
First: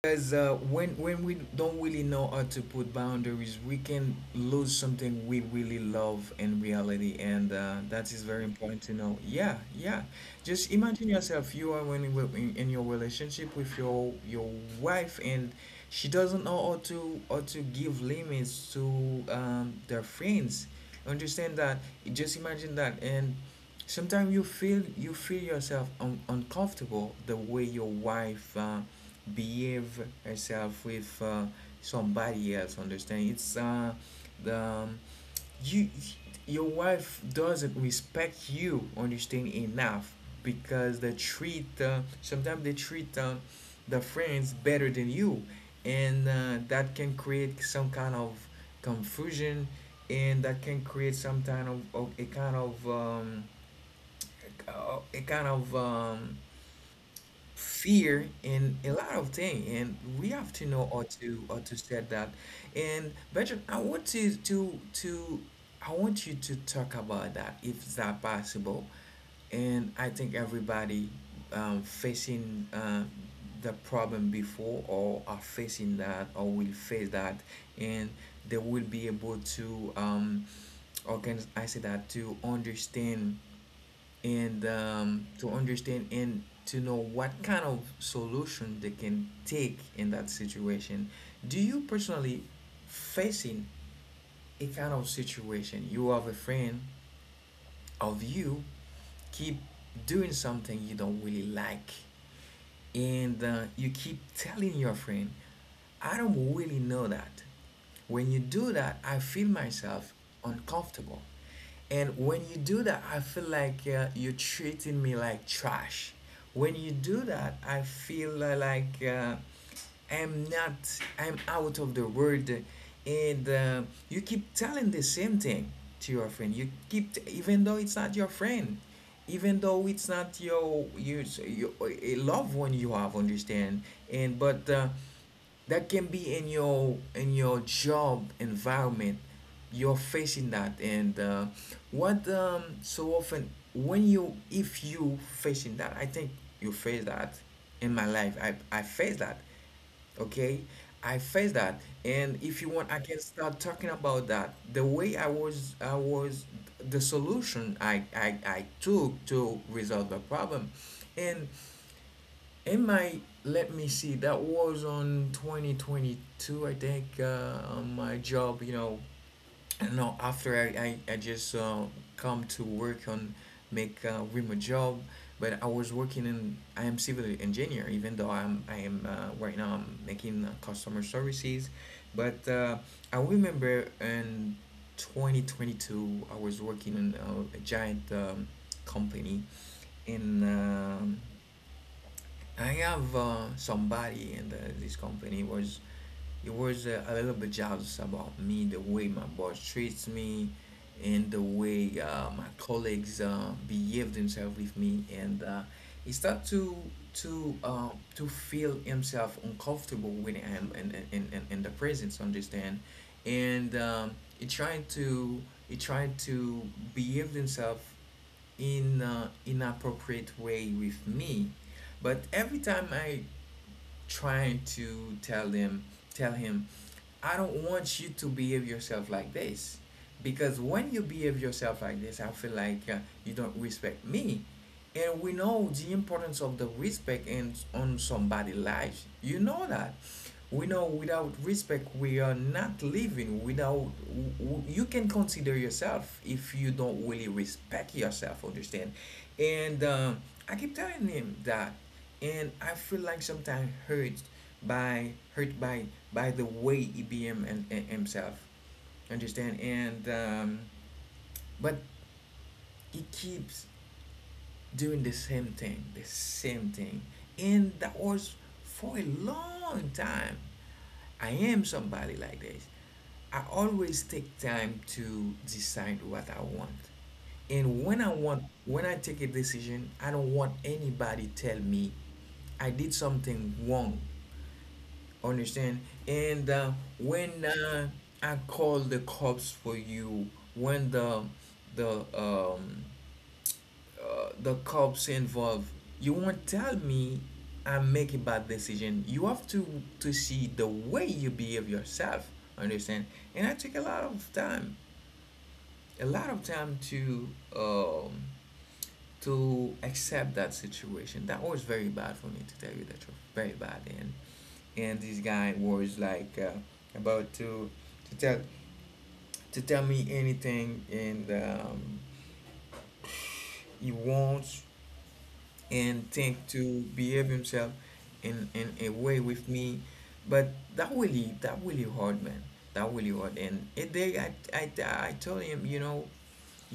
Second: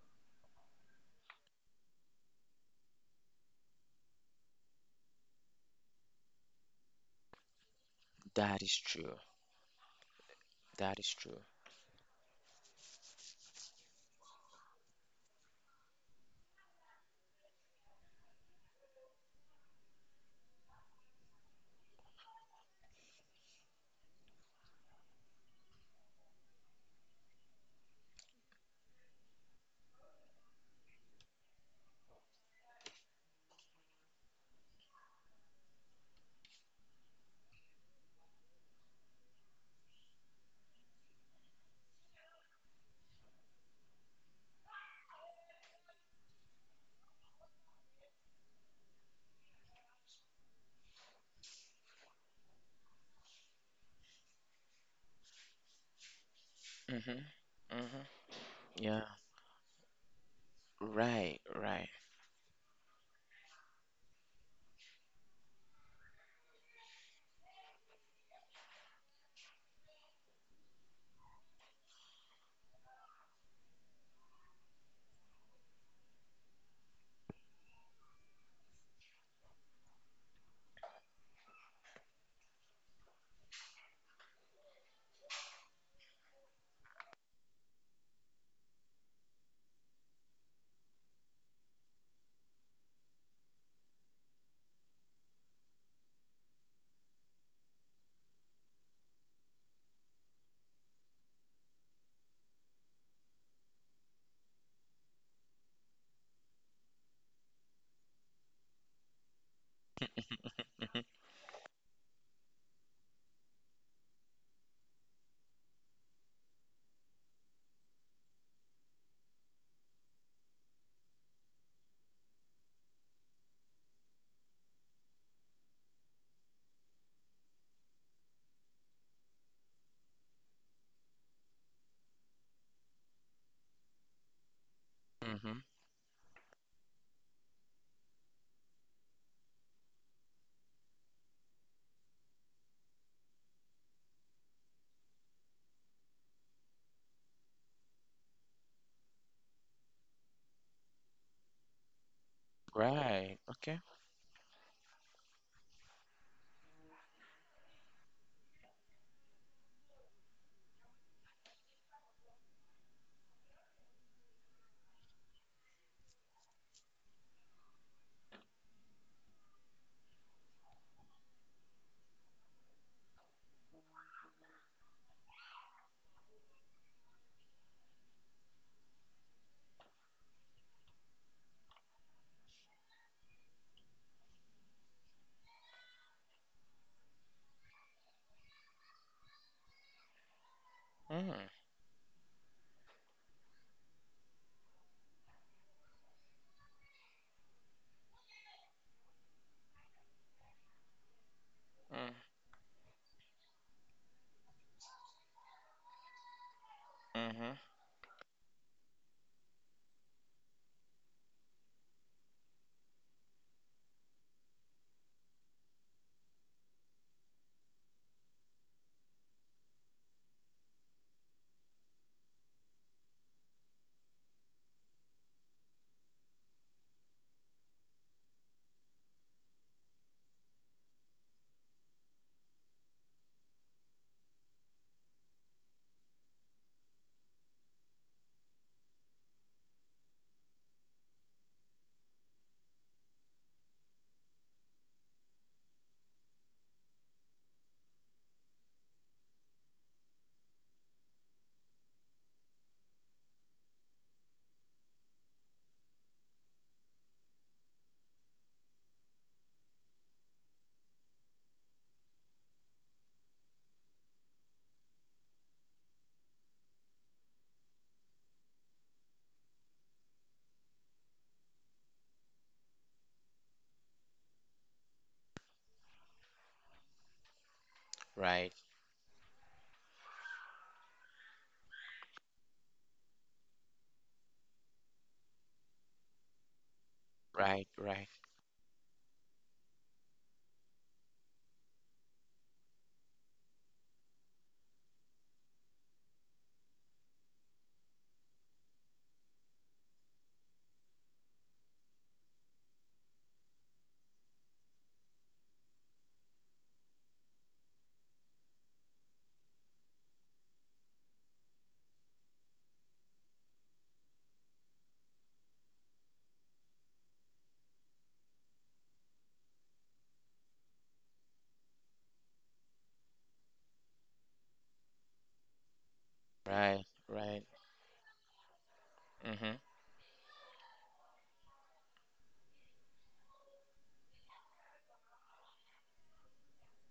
S1: Because when we don't really know how to put boundaries, we can lose something we really love in reality, and that is very
S2: That is
S1: important to
S2: true.
S1: know. Yeah, yeah. Just
S2: That is
S1: imagine
S2: true.
S1: yourself. You are, when you- in your relationship with your wife, and she doesn't know how to give limits to their friends. Understand that? Just imagine that. And sometimes you feel, yourself uncomfortable, the way your wife behave herself with somebody else. Understand? It's the you, your wife doesn't respect you. Understand enough, because they treat sometimes they treat the friends better than you, and that can create some kind of confusion, and that can create some kind of a kind of a kind of
S2: Mm-hmm. Mm-hmm.
S1: fear in a
S2: Yeah.
S1: lot of things, and we have to know how
S2: Right.
S1: to how to
S2: Right.
S1: set that. And Bertrand, I want you to talk about that if it's that possible. And I think everybody facing the problem before, or are facing that, or will face that, and they will be able to or can I say that, to understand and to know what kind of solution they can take in that situation. Do you personally facing a kind of situation? You have a friend of you keep doing something you don't really like, and you keep telling your friend, I don't really know that, when you do that I feel myself
S2: Mm-hmm.
S1: uncomfortable. And when you do that, I feel like you're treating me like trash. When you do that, I feel like I'm not, I'm out of the world. And you keep telling the same thing to your friend. You keep, t- even though it's not your friend, even though it's not your, your a loved one you have, understand? But
S2: Mm-hmm.
S1: that can be in your job environment, you're facing that. And what so often when you, if you facing that, I think you face that. In my life I face that. Okay, I face that. And if you want, I can
S2: Right.
S1: start
S2: Okay.
S1: talking about that, the way I was the solution I took to resolve the problem. And it might, let me see. That was on 2022, I think. On my job, you know. No. After I just come to work on, make remote job. But I was working in. I am civil engineer, even though I'm I am right now I'm making customer services. But I remember in 2022 I was working in a giant company in.
S2: Mm-hmm.
S1: I have somebody in this company was, he was a little bit jealous about me, the way my boss treats me and the way my colleagues behave themselves with me. And he start to
S2: Mm-hmm.
S1: to uh, to feel himself uncomfortable when I am in the presence, understand? And he tried to he tried to behave himself in an inappropriate way with me. But every time I trying to tell him, I don't want you to behave yourself like this, because when you behave yourself like this, I feel like you don't respect me. And we know the importance of the respect in, on somebody' life, you know that. We know, without respect we are not living. Without, you can consider yourself if you don't really respect yourself, understand? And I keep telling him that. And I feel like sometimes hurt, by hurt by by the way EBM and himself, understand? And but he keeps doing the same thing, the same thing. And that was for a long time. I am somebody like this. I always take time to decide what I want. And when I
S2: Right.
S1: want, when I take a decision, I don't want anybody tell me I did something wrong, understand? And when
S2: Right, right,
S1: I call the cops for you. When the um the cops involved, you won't tell me I make a bad decision. You have to see the way you behave yourself, understand? And I take a lot of time, a lot of time um to accept that situation. That was very bad for me, to tell you the truth. Very bad. And this guy was like about to to tell tell me anything. And he wants and think to
S2: right, right.
S1: behave himself in a way
S2: Mm-hmm.
S1: with me. But that really, that really hard, man. That really hard. And a day I told him, you know,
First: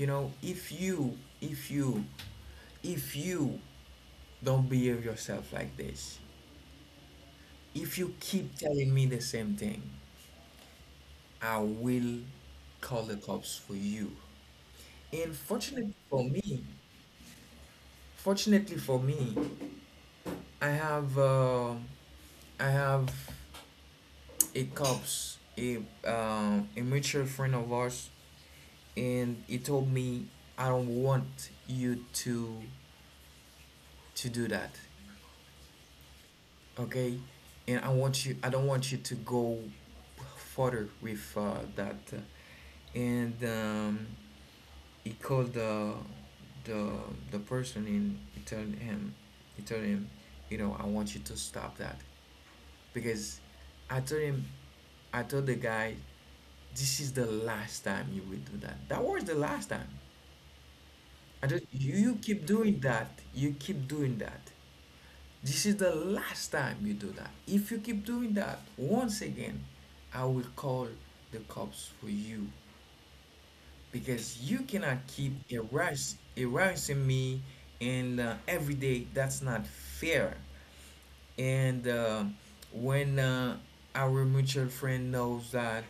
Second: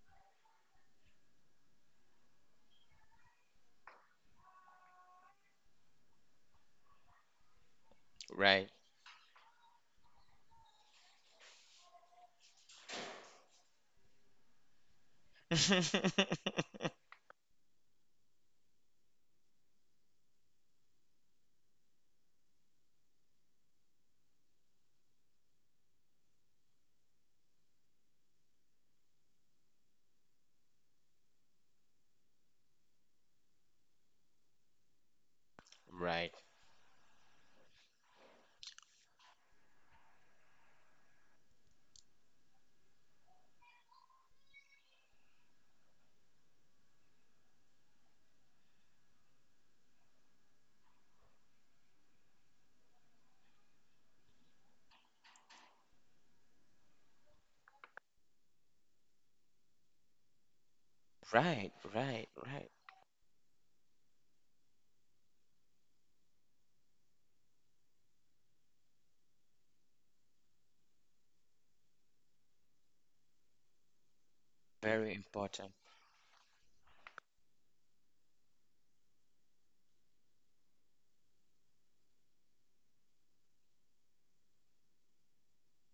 S1: if you if you if you don't behave yourself like this, if you keep
S2: Right.
S1: telling me the same thing, I will call the cops for you. And fortunately for me, fortunately for me, I have I have a cops, a mutual friend of ours. And he told me, I don't want you to do that.
S2: Right,
S1: Okay. And I want you, I don't want you to go further with that. And he called the the person, and he told him, he told him, you know, I want you to stop that. Because I told him, I told the guy, this is the last time you will do that. That was the last time. I just,
S2: right,
S1: you
S2: right,
S1: keep
S2: right.
S1: doing that, you keep doing that. This is the last time you do that. If you keep doing that, once again, I will call the cops for you, because you cannot
S2: Very
S1: keep
S2: important.
S1: harassing me and every day. That's not fair. And when our mutual friend knows that,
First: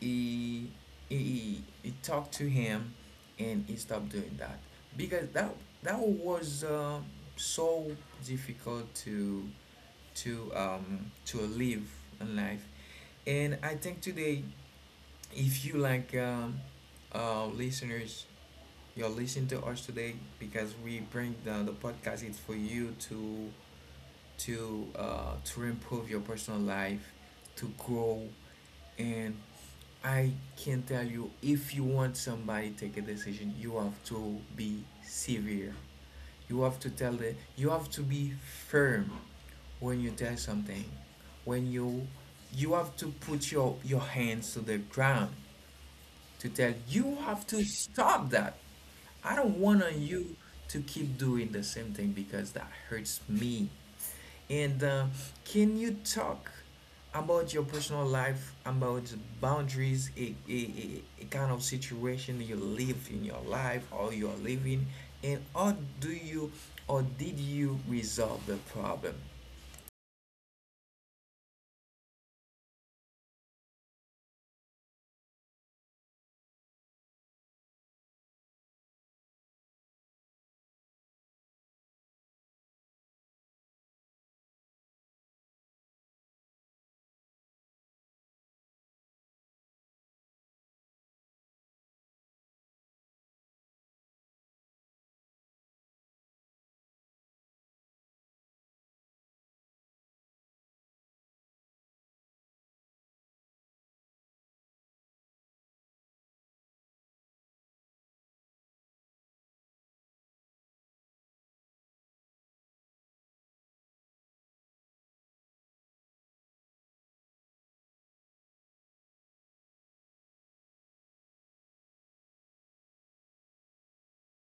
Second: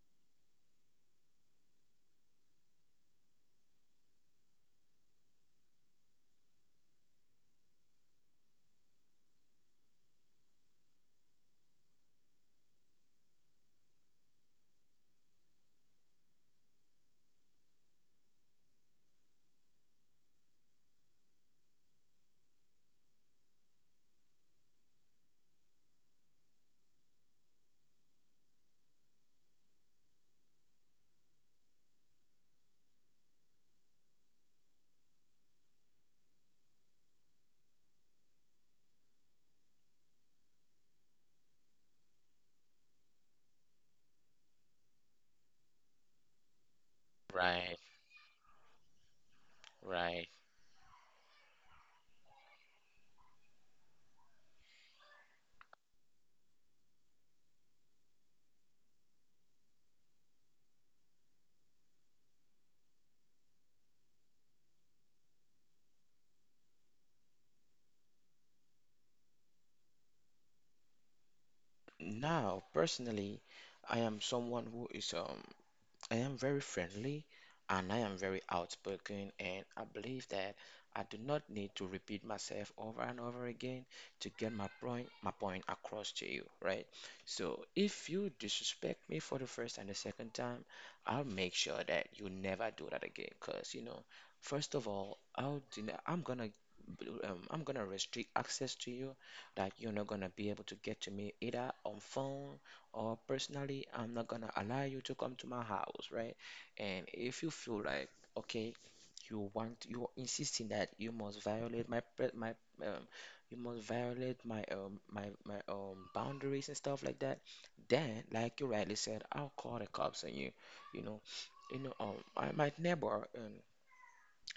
S1: he, he talked to him, and he stopped doing that, because that was so difficult to to live a life. And I think today, if you like listeners, you're listening to us today because we bring the podcast, it's for you to to improve your personal life, to grow. And I can tell you, if you want somebody to take a decision, you have to be severe, you have to tell them, you have to be firm. When you tell something, when you have to put your hands to the ground, to tell, you have to
S2: Right,
S1: stop that. I don't want on
S2: right.
S1: you to keep doing the same thing, because that hurts me. And can you talk about your personal life, about boundaries, a, kind of situation you live in your life, or you're living, and how do you, or did you resolve the problem?
S2: Now, personally, I am someone who is I am very friendly and I am very outspoken, and I believe that I do not need to repeat myself over and over again to get my point across to you, right? So if you disrespect me for the first and the second time, I'll make sure that you never do that again. Cause you know, first of all, I'm gonna restrict access to you that you're not gonna be able to get to me either on phone or personally. I'm not gonna allow you to come to my house, right? And if you feel like, okay, you're insisting that you must violate my um, you must violate my boundaries and stuff like that, then like you rightly said, I'll call the cops on you. You know, you know, my neighbor,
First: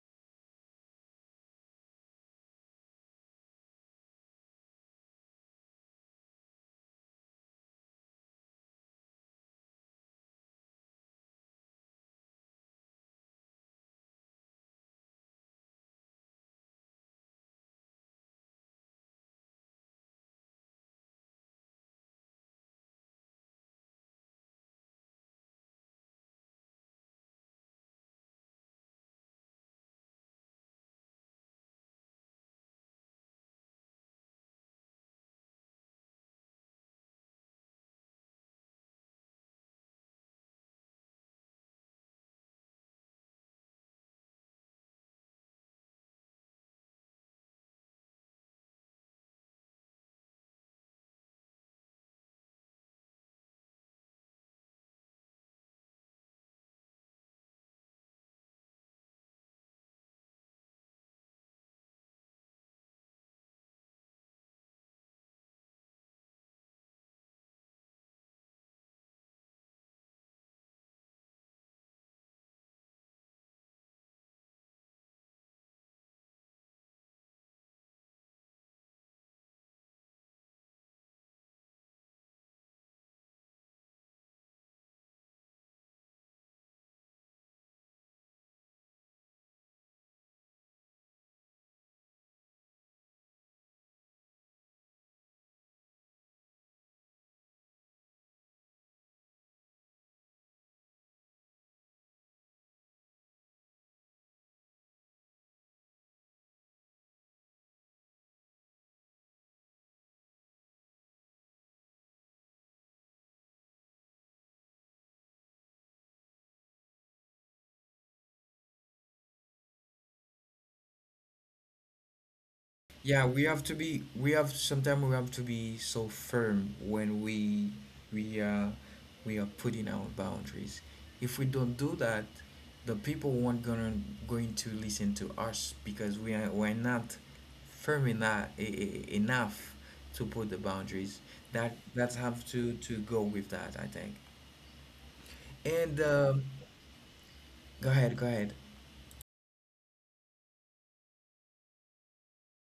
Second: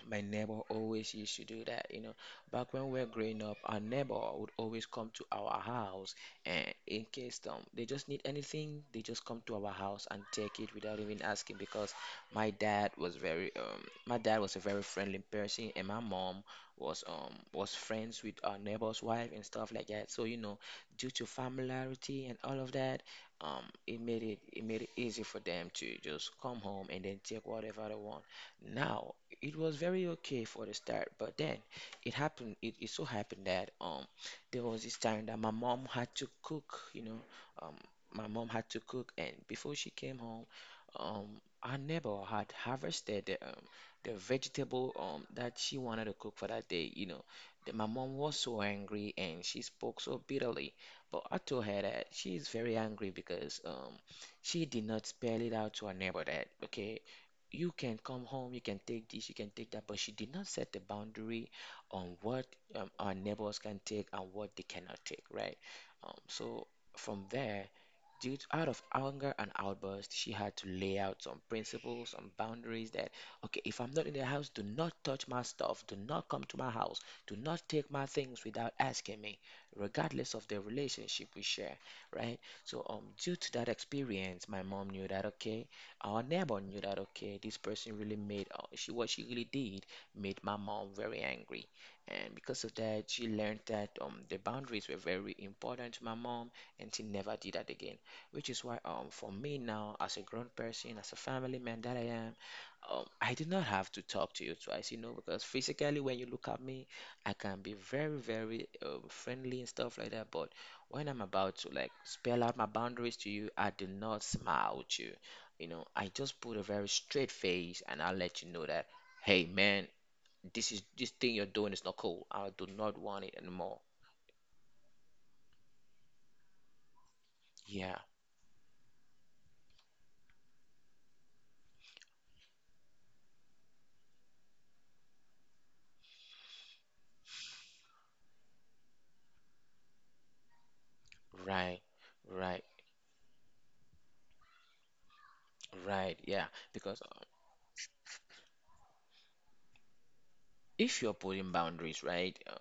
S2: my neighbor always used to do that, you know. Back when we were growing up, our neighbor would always come to our house, and in case they just need anything, they just come to our house and take it without even asking. Because my dad was my dad was a very friendly person, and my mom was friends with our neighbor's wife and stuff like that. So you know, due to familiarity and all of that, it made it made it easy for them to just come home and then take whatever they want. Now, it was very okay for the start, but then it so happened that there was this time that my mom had to cook, you know, um my mom had to cook and before she came home, um our neighbor had harvested the the vegetable that she wanted to cook for that day, you know. My mom was so angry and she spoke so bitterly, but I told her that she is very angry because she did not spell it out to her neighbor that, okay, you can come home, you can take this, you can take that, but she did not set the boundary on what our neighbors can take and what they cannot take, right? So from there, due to, out of anger and outburst, she had to lay out some principles, some boundaries that, okay, if I'm not in the house, do not touch my stuff, do not come to my house, do not take my things without asking me, regardless of the relationship we share, right? So, due to that experience, my mom knew that, okay, our neighbor knew that, okay, this person really made, she what she really did made my mom very angry. And because of that, she learned that the boundaries were very important to my mom, and she never did that again, which is why for me now, as a grown person, as a family man that I am, I do not have to talk to you twice. You know, because physically when you look at me, I can be very very friendly and stuff like that, but when I'm about to like spell out my boundaries to you, I do not smile at you. You know, I just put a very straight face and I'll let you know that, hey man, this thing you're doing is not cool. I do not
S1: Yeah,
S2: want it
S1: we have to
S2: anymore.
S1: be. We have sometimes we have to be so firm when
S2: Yeah.
S1: we are we are putting our boundaries. If we don't do that, the people won't gonna going to listen to us, because we're not firm enough to put the boundaries.
S2: Right.
S1: That's have
S2: Right.
S1: to go with that, I think. And
S2: Right. Yeah, because
S1: go ahead, go ahead.
S2: if you're putting boundaries, right?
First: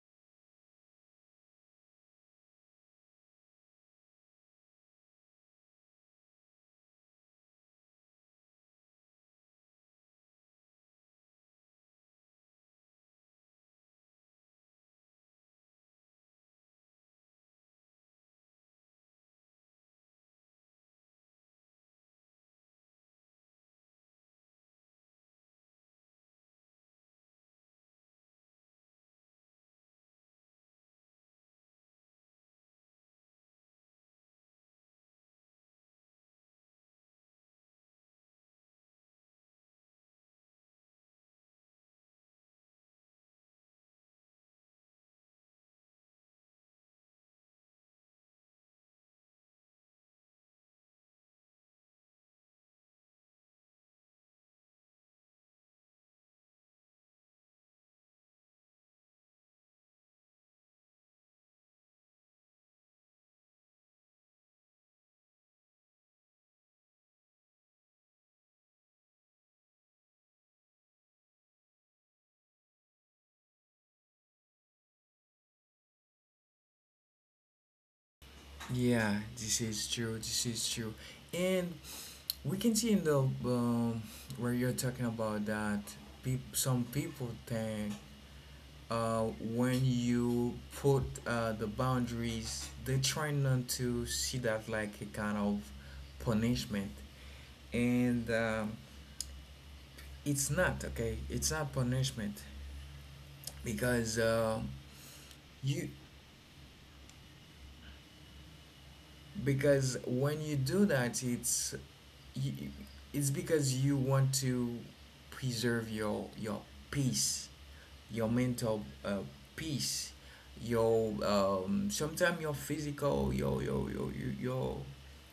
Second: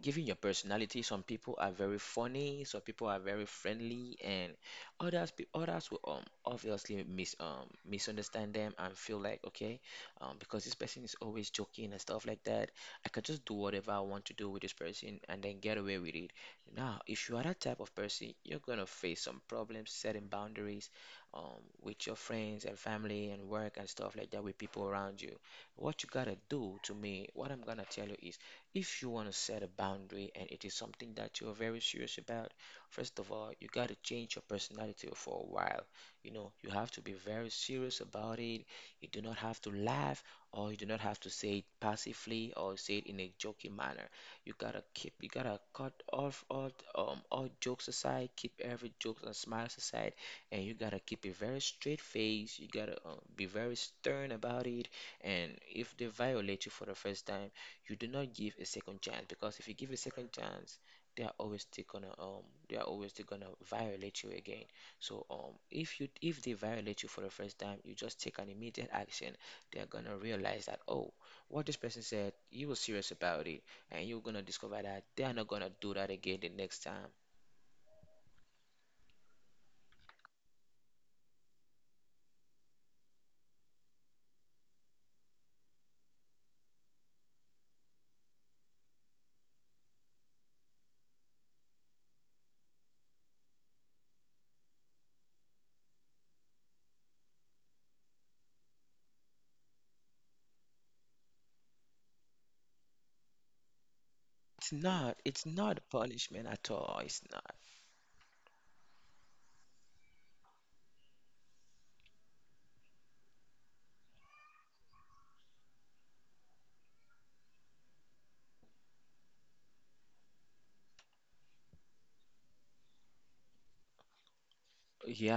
S2: Given your personality, some people are very funny, some people are very friendly, and others will obviously misunderstand them and feel like, okay, because this person is always joking and stuff like that, I can just do whatever I want to do with this person and then get away with it. Now, if you are that type of person, you're gonna face some problems setting boundaries, with your friends and family and work and stuff like that, with people around you. What you gotta do to me, What I'm gonna tell you is, if you wanna set a boundary and it is something that you're very serious about, first of all, you gotta change your personality for a while. You know, you have to be very serious about it. You do not have to laugh or you do not have to say it passively or say it in a joking manner. You gotta cut off all jokes aside, keep every joke and smiles aside, and you gotta keep a very straight face. You gotta be very stern about it. And if they violate you for the first time, you do not give a second chance, because if you give a second chance, they are always still gonna violate you again. So if you if they violate you for the first time, you just take an immediate action. They are gonna realize that, oh, what this person said, you were serious about it, and you're gonna discover that they are not gonna do that again the next time.
S1: Yeah, this is true. This is true. And we can see in the where you're talking about that, some people think, when you put the boundaries, they try not to see that like a kind of punishment. And it's not, okay? It's not punishment, because
S2: It's not. It's not a
S1: you,
S2: punishment at all. It's not.
S1: because when you do that, it's you, it's because you want to preserve your peace, your mental peace, your sometimes your physical,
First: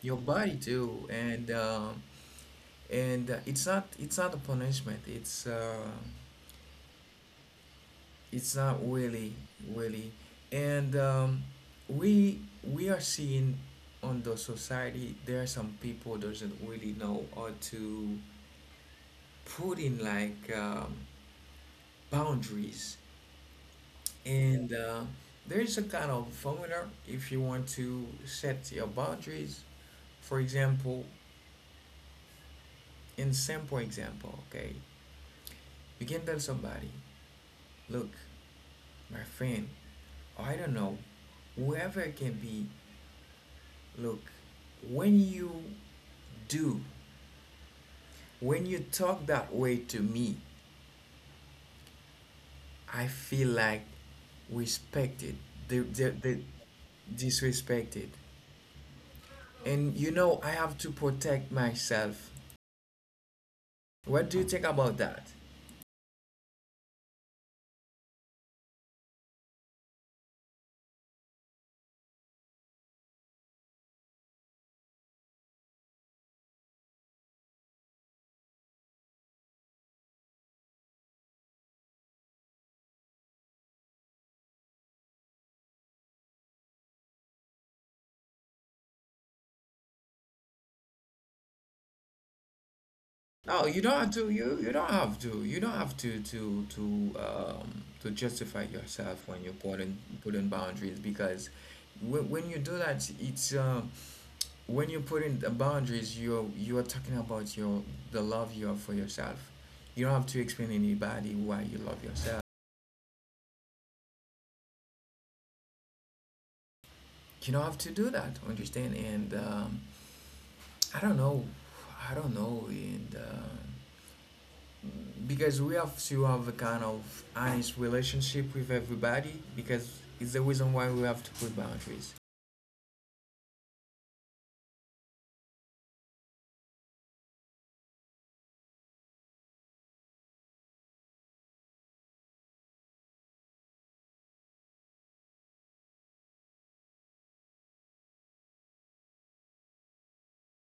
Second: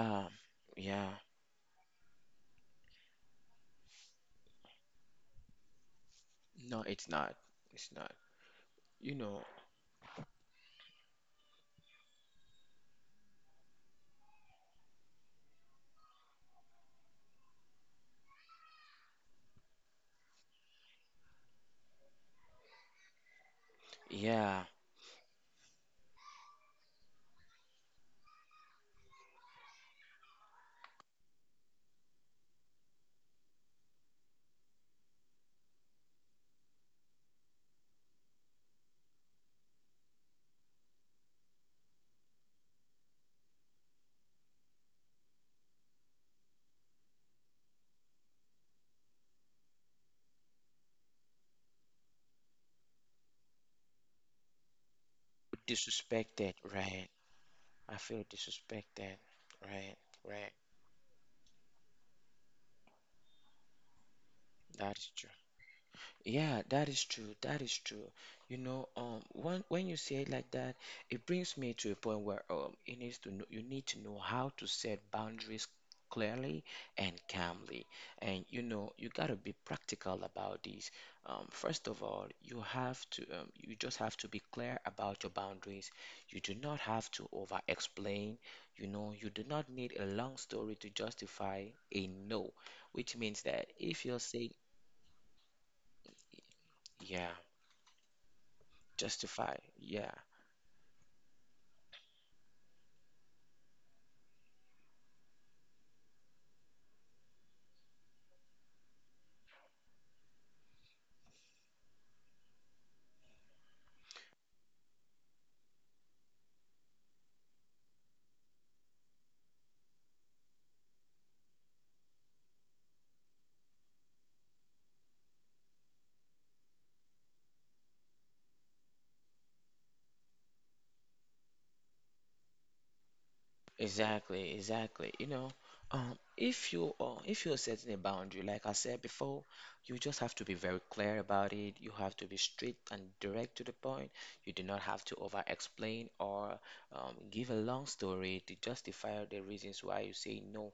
S1: your body too.
S2: Yeah.
S1: And and it's not a punishment.
S2: No, it's not. It's not.
S1: It's not
S2: You
S1: really
S2: know,
S1: really, And We are seeing on the society there are some people doesn't really know how to put in like boundaries,
S2: yeah,
S1: and there's a kind of formula if you want to set your boundaries. For example, in simple example, okay, you can tell somebody, "Look, my friend, I don't know, whoever it can be, look, when you do when you talk that way to me, I feel like respected, the
S2: disrespected, right? I
S1: disrespected,
S2: feel disrespected, right?
S1: and you
S2: Right.
S1: know I have to protect myself. What do you think
S2: That is
S1: about
S2: true.
S1: that?"
S2: Yeah, that is true. That is true. You know, when you say it like that, it brings me to a point where, it needs to know, you need to know how to set boundaries clearly and calmly. And you know, you gotta be practical about this. First of all, you have to you just have to be clear about your boundaries. You do not have to over explain. You know, you do not need a long story to justify a no, which means that
S1: No, you don't
S2: if
S1: have
S2: you're
S1: to.
S2: saying,
S1: You don't have to. You don't have to
S2: yeah.
S1: to justify yourself when you
S2: Justify.
S1: put in
S2: Yeah.
S1: put in boundaries, because when you do that, it's when you put in the boundaries, you're talking about your the love you have for yourself. You don't have to explain to anybody why you love yourself. You don't have to do that. Understand? And I don't know. I don't know. And. Because we have to have a kind of honest relationship with everybody, because it's the reason why we have to put boundaries.
S2: Exactly, exactly. You know, if you if you're setting a boundary, like I said before, you just have to be very clear about it. You have to be straight and direct to the point. You do not have to over explain or give a long story to justify the reasons why you say no.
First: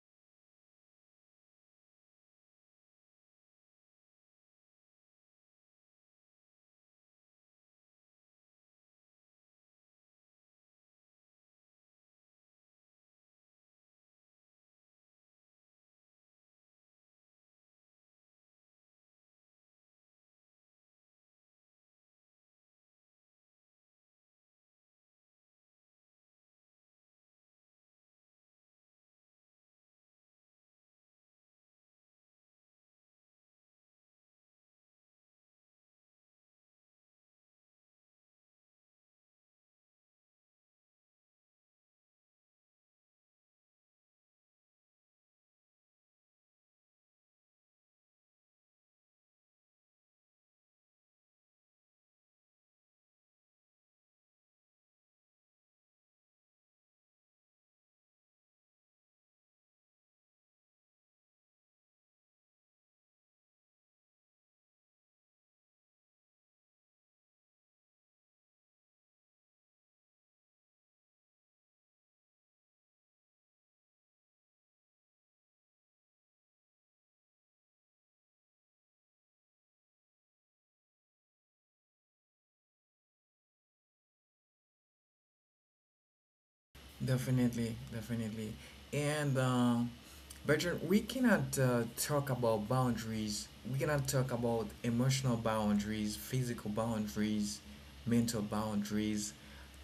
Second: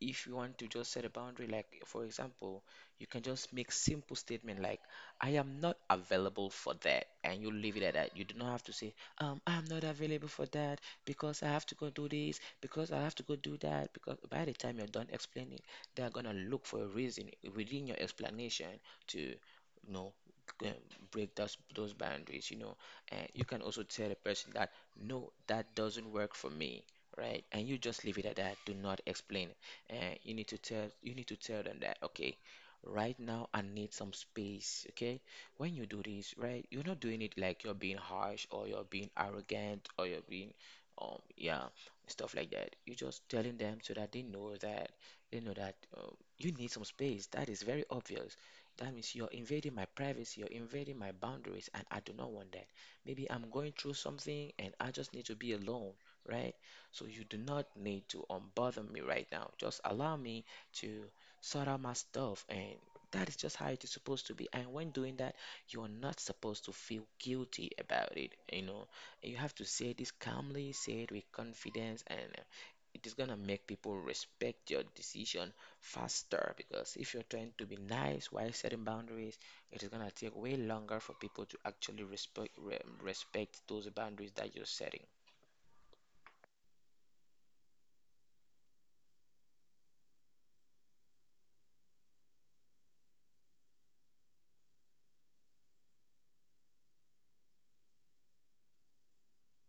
S2: If you want to just set a boundary, like for example, you can just make simple statement like, "I am not available for that," and you leave it at that. You do not have to say, "I'm not available for that," because I have to go do this, because I have to go do that. Because by the time you're done explaining, they're gonna look for a reason within your explanation to, you know, g- um, break those boundaries. You know, and you can also tell the person that no, that doesn't work for me, right? And you just leave it at that. Do not explain. And you need to tell them that okay. Right now, I need some space. Okay, when you do this, right, you're not doing it like you're being harsh or you're being arrogant or you're being, um, yeah, stuff like that. You're just telling them so that they know that they know that uh, you need some space. That is very obvious. That means you're invading my privacy, you're invading my boundaries, and I do not want that. Maybe I'm going through something and I just need to be alone, right? So you do not need to unbother me right now. Just allow me to sort out my stuff, and that is just how it is supposed to be. And when doing that, you're not supposed to feel guilty about it. You know, you have to say this calmly, say it with confidence, and it is gonna make people respect your decision faster because if you're trying to be nice while setting boundaries, it is gonna take way longer for people to actually respect respect those boundaries that you're setting.
S1: Definitely, definitely. And Bertrand, we cannot talk about boundaries, we cannot talk about emotional boundaries, physical boundaries, mental boundaries,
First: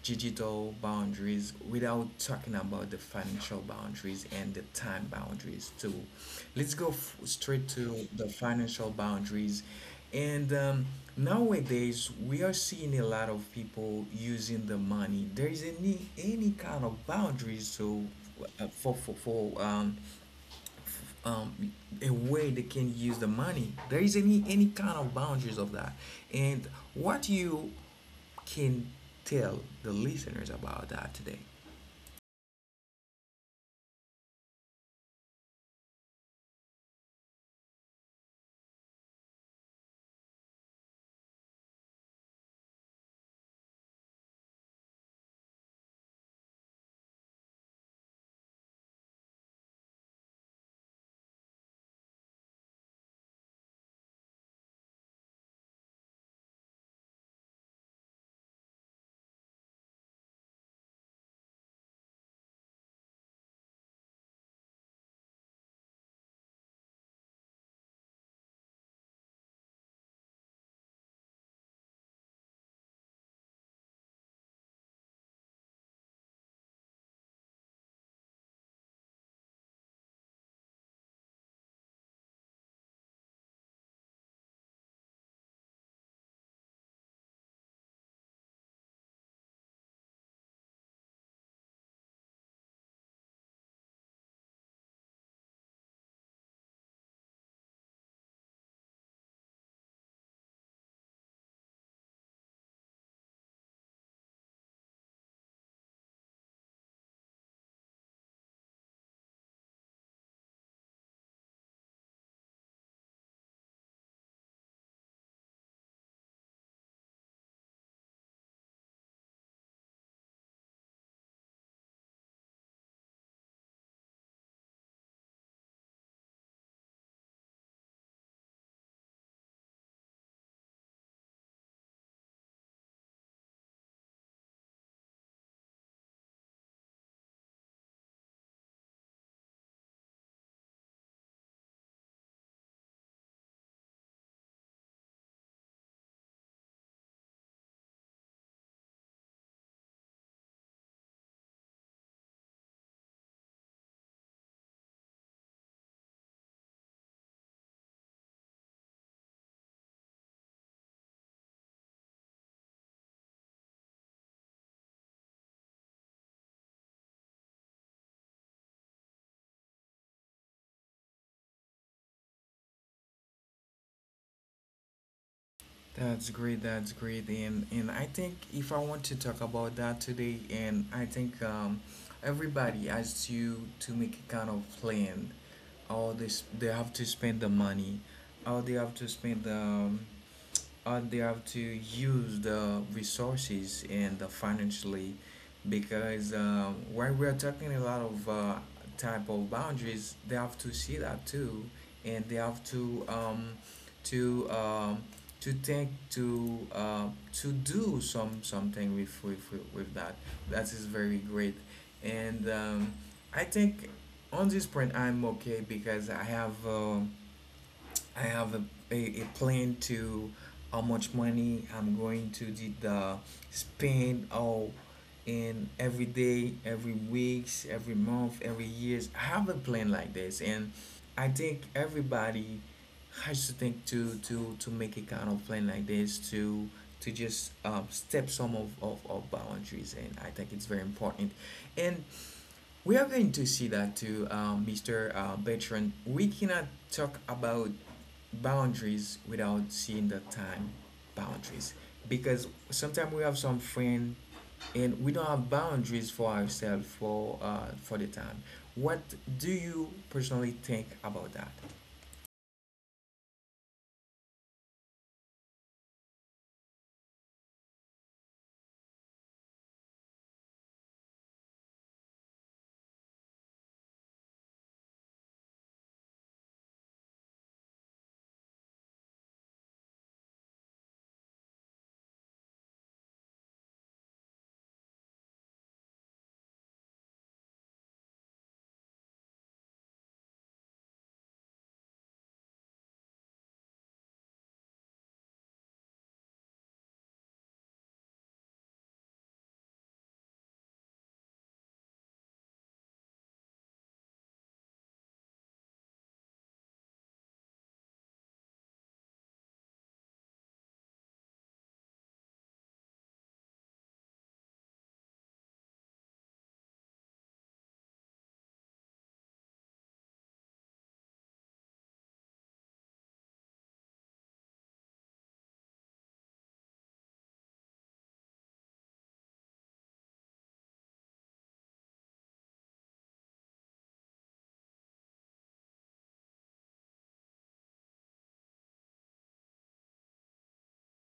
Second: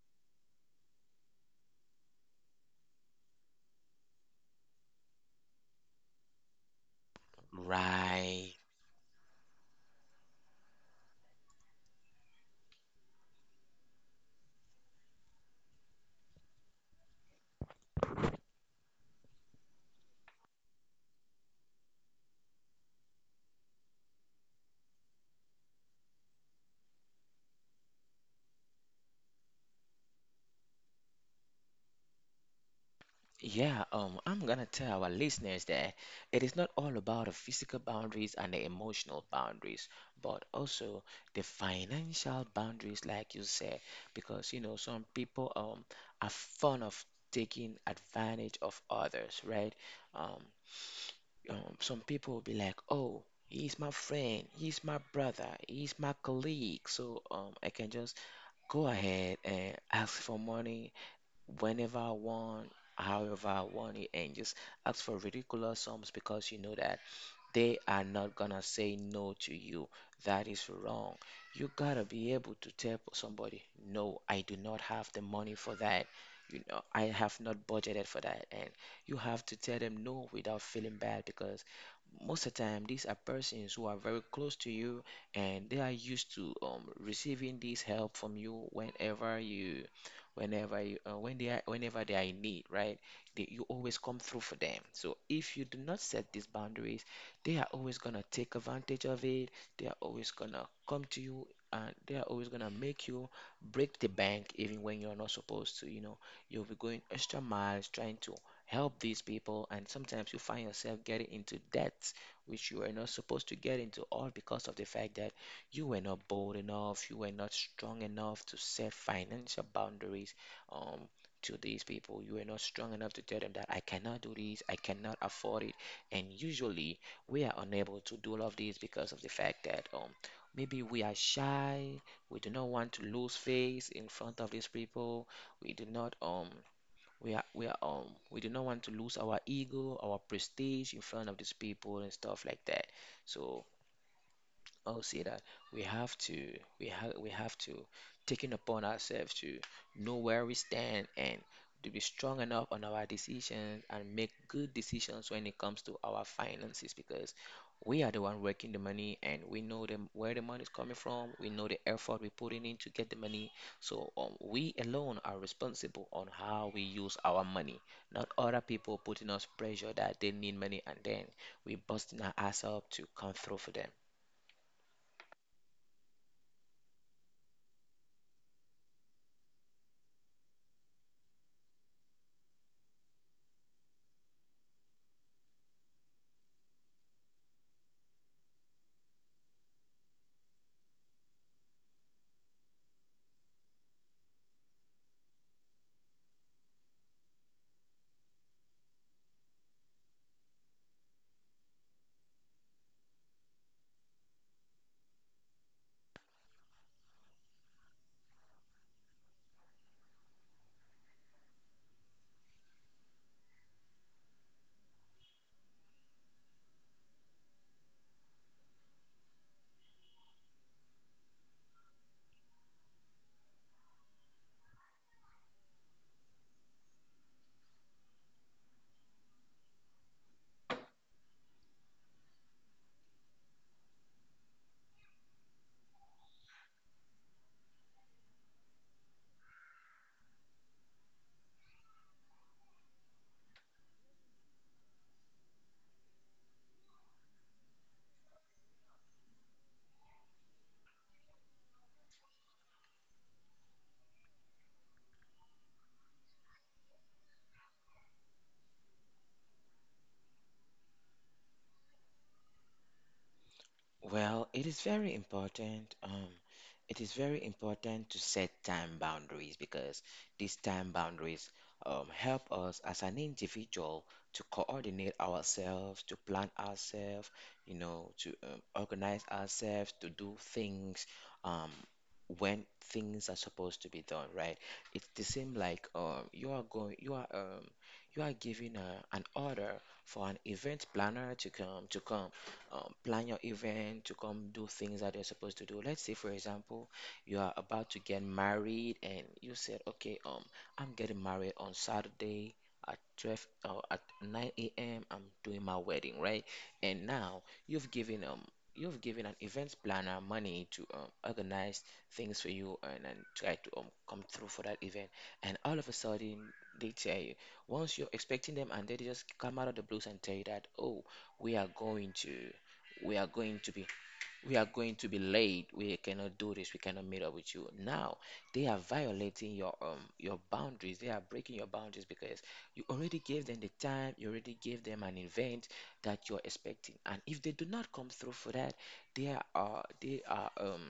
S1: digital boundaries, without talking about the financial boundaries and the time boundaries too. Let's go straight to the
S2: Right.
S1: financial boundaries. And nowadays, we are seeing a lot of people using the money. There is any kind of boundaries to for um, a way they can use the money. There is any kind of boundaries of that. And what you can tell the listeners about that today?
S2: Yeah, I'm gonna tell our listeners that it is not all about the physical boundaries and the emotional boundaries, but also the financial boundaries, like you said, because you know some people are fond of taking advantage of others, right? Um, some people will be like, oh. He's my friend, he's my brother, he's my colleague, so I can just go ahead and ask for money whenever I want, however I want it, and just ask for ridiculous sums because you know that they are not gonna say no to you. That is wrong. You gotta be able to tell somebody, no, I do not have the money for that. You know, I have not budgeted for that. And you have to tell them no without feeling bad because most of the time these are persons who are very close to you and they are used to receiving this help from you whenever you whenever you when they are whenever they are in need, right? They, you always come through for them, so if you do not set these boundaries, they are always going to take advantage of it. They are always going to come to you and they are always going to make you break the bank even when you're not supposed to. You know, you'll be going extra miles trying to help these people, and sometimes you find yourself getting into debt which you were not supposed to get into, all because of the fact that you were not bold enough, you were not strong enough to set financial boundaries. Um, to these people, you were not strong enough to tell them that I cannot do this, I cannot afford it, and usually we are unable to do all of these because of the fact that maybe we are shy, we do not want to lose face in front of these people, we do not we are we are um we do not want to lose our ego, our prestige in front of these people and stuff like that. So I'll say that we have to we have to taking upon ourselves to know where we stand and to be strong enough on our decisions and make good decisions when it comes to our finances because we are the one working the money, and we know where the money is coming from, we know the effort we're putting in to get the money, so we alone are responsible on how we use our money, not other people putting us pressure that they need money and then we busting our ass up to come through for them.
S1: That's great. That's great. And I think, if I want to talk about that today, and I think everybody has to make a kind of plan. How they they have to spend the money, how they have to spend the how they have to use the resources and the financially, because while we are talking a lot of type of boundaries, they have to see that too, and they have to um, to take to do some something with that. That is very great. And I think, on this point, I'm okay, because I have a plan to how much money I'm going to did the spend all in every day, every weeks, every month, every years. I have a plan like this, and I think everybody has to think to make a kind of plan like this to just step some of boundaries, and I think it's very important. And we are going to see that too, Mr. Bertrand. We cannot talk about boundaries without seeing the time boundaries, because sometimes we have some friend and we don't have boundaries for ourselves for the time. What do you personally think about that?
S2: Well, it is very important. It is very important to set time boundaries because these time boundaries help us as an individual to coordinate ourselves, to plan ourselves, you know, to organize ourselves, to do things um, when things are supposed to be done, right? It's the same like you are going, you are giving a, an order for an event planner to come plan your event to come do things that you're supposed to do. Let's say, for example, you are about to get married and you said, okay, I'm getting married on Saturday at 12 or at 9 a.m. I'm doing my wedding, right? And now you've given an event planner money to organize things for you, and try to come through for that event. And all of a sudden they tell you once you're expecting them and they just come out of the blues and tell you that, oh, we are going to we are going to be we are going to be late, we cannot do this, we cannot meet up with you now. They are violating your boundaries, they are breaking your boundaries because you already gave them the time, you already gave them an event that you're expecting, and if they do not come through for that, they are they are um